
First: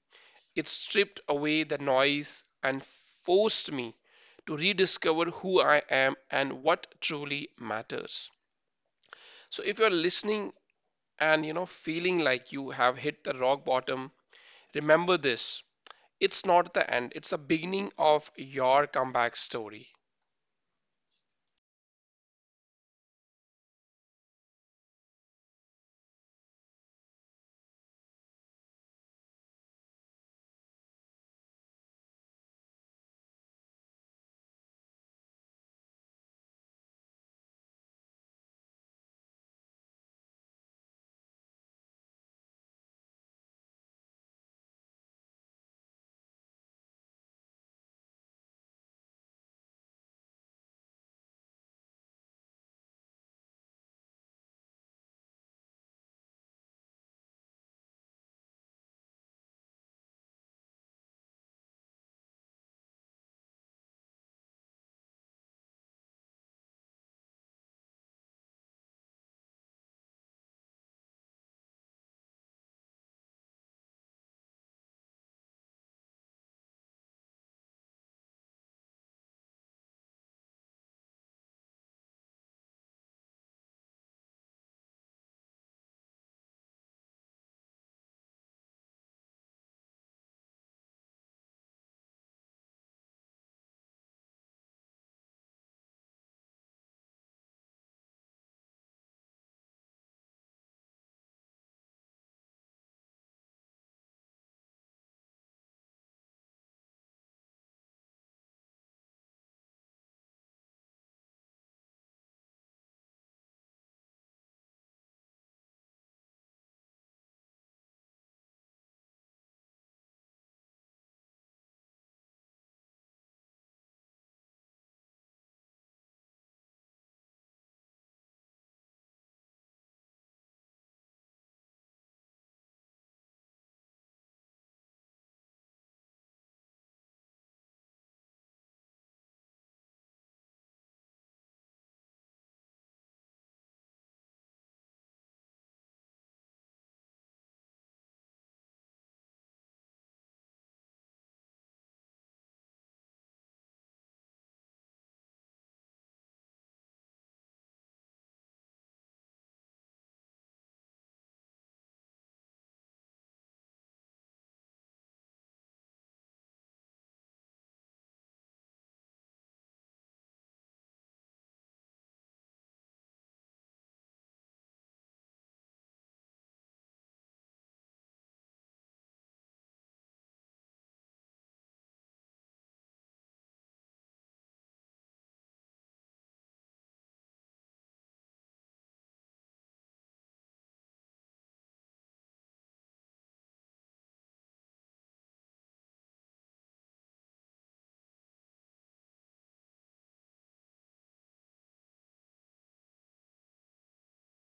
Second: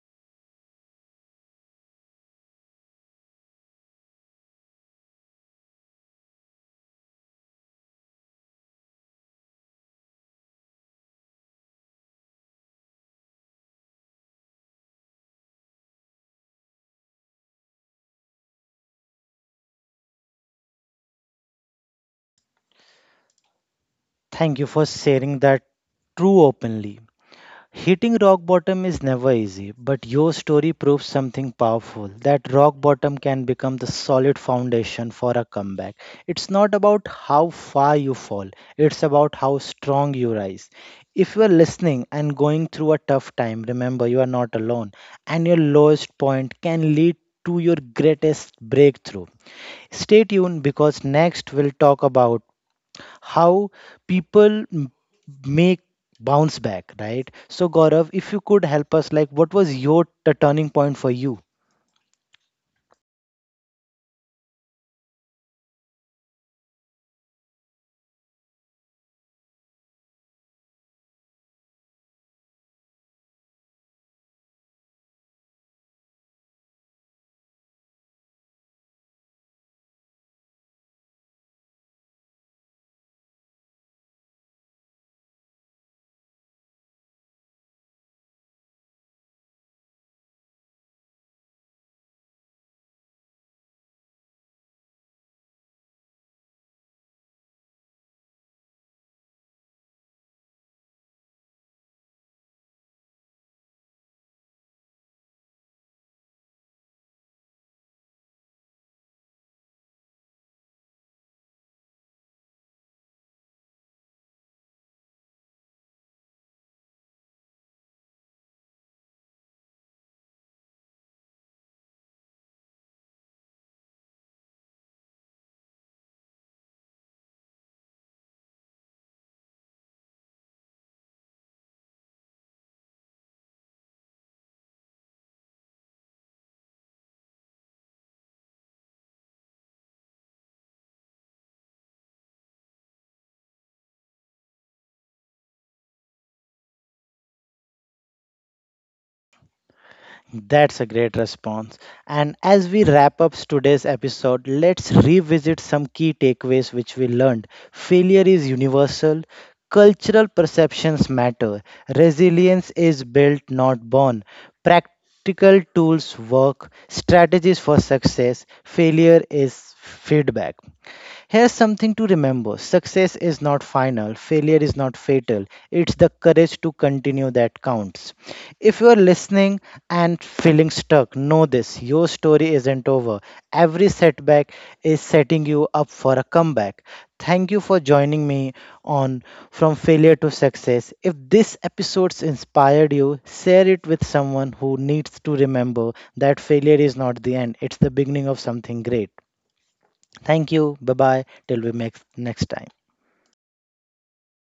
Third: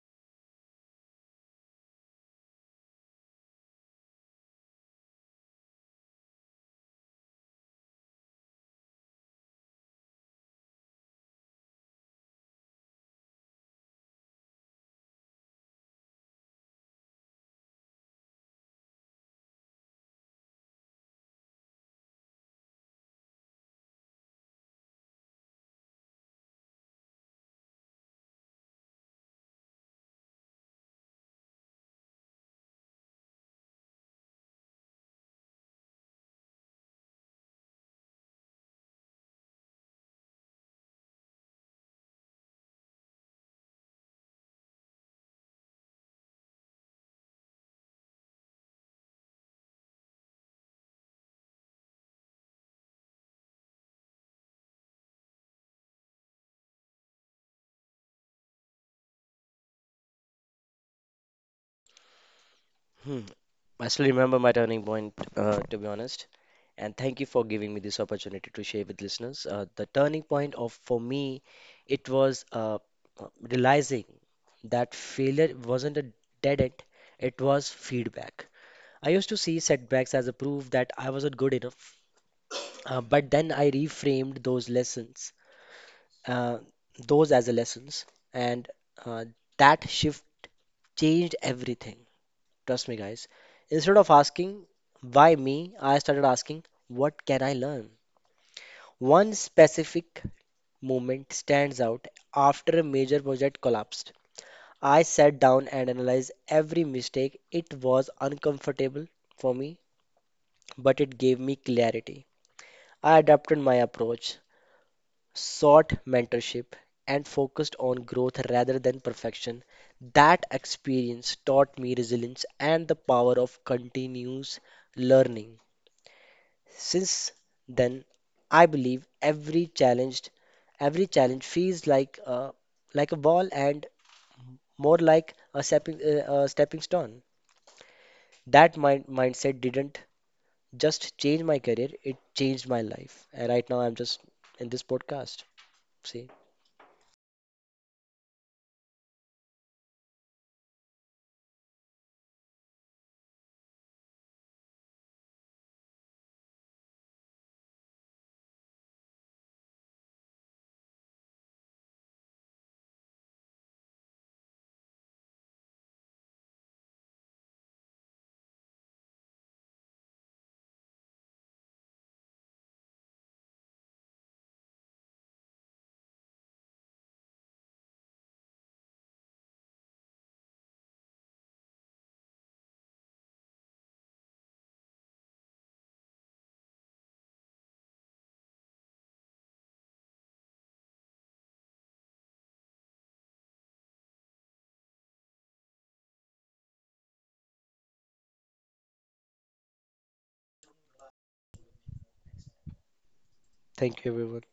B: It stripped away the noise and forced me to rediscover who I am and what truly matters. So if you're listening and you know feeling like you have hit the rock bottom, remember this. It's not the end, it's the beginning of your comeback story.
A: Thank you for sharing that true openly. Hitting rock bottom is never easy, but your story proves something powerful that rock bottom can become the solid foundation for a comeback. It's not about how far you fall, it's about how strong you rise. If you are listening and going through a tough time, remember you are not alone, and your lowest point can lead to your greatest breakthrough. Stay tuned because next we'll talk about how people m- make bounce back, right? So Gaurav, if you could help us, like what was your t- turning point for you?
C: Hmm. I still remember my turning point, uh, to be honest. And thank you for giving me this opportunity to share with listeners. Uh, the turning point of for me, it was uh, uh, realizing that failure wasn't a dead end, it was feedback. I used to see setbacks as a proof that I wasn't good enough, uh, but then I reframed those lessons, uh, those as a lessons, and uh, that shift changed everything. Trust me, guys. Instead of asking, why me, I started asking, what can I learn? One specific moment stands out after a major project collapsed. I sat down and analyzed every mistake. It was uncomfortable for me, but it gave me clarity. I adapted my approach, sought mentorship, and focused on growth rather than perfection. That experience taught me resilience and the power of continuous learning. Since then, I believe every challenged, every challenge feels like a like a wall and more like a stepping uh, a stepping stone. That mind mindset didn't just change my career; it changed my life. And right now, I'm just in this podcast. See,
A: That's a great response. And as we wrap up today's episode, let's revisit some key takeaways which we learned. Failure is universal, cultural perceptions matter, resilience is built, not born. Practical tools work, strategies for success, failure is feedback. Here's something to remember success is not final, failure is not fatal. It's the courage to continue that counts. If you're listening and feeling stuck, know this your story isn't over. Every setback is setting you up for a comeback. Thank you for joining me on From Failure to Success. If this episode's inspired you, share it with someone who needs to remember that failure is not the end, it's the beginning of something great. Thank you. Bye bye. Till we meet next time.
C: thank you, everyone.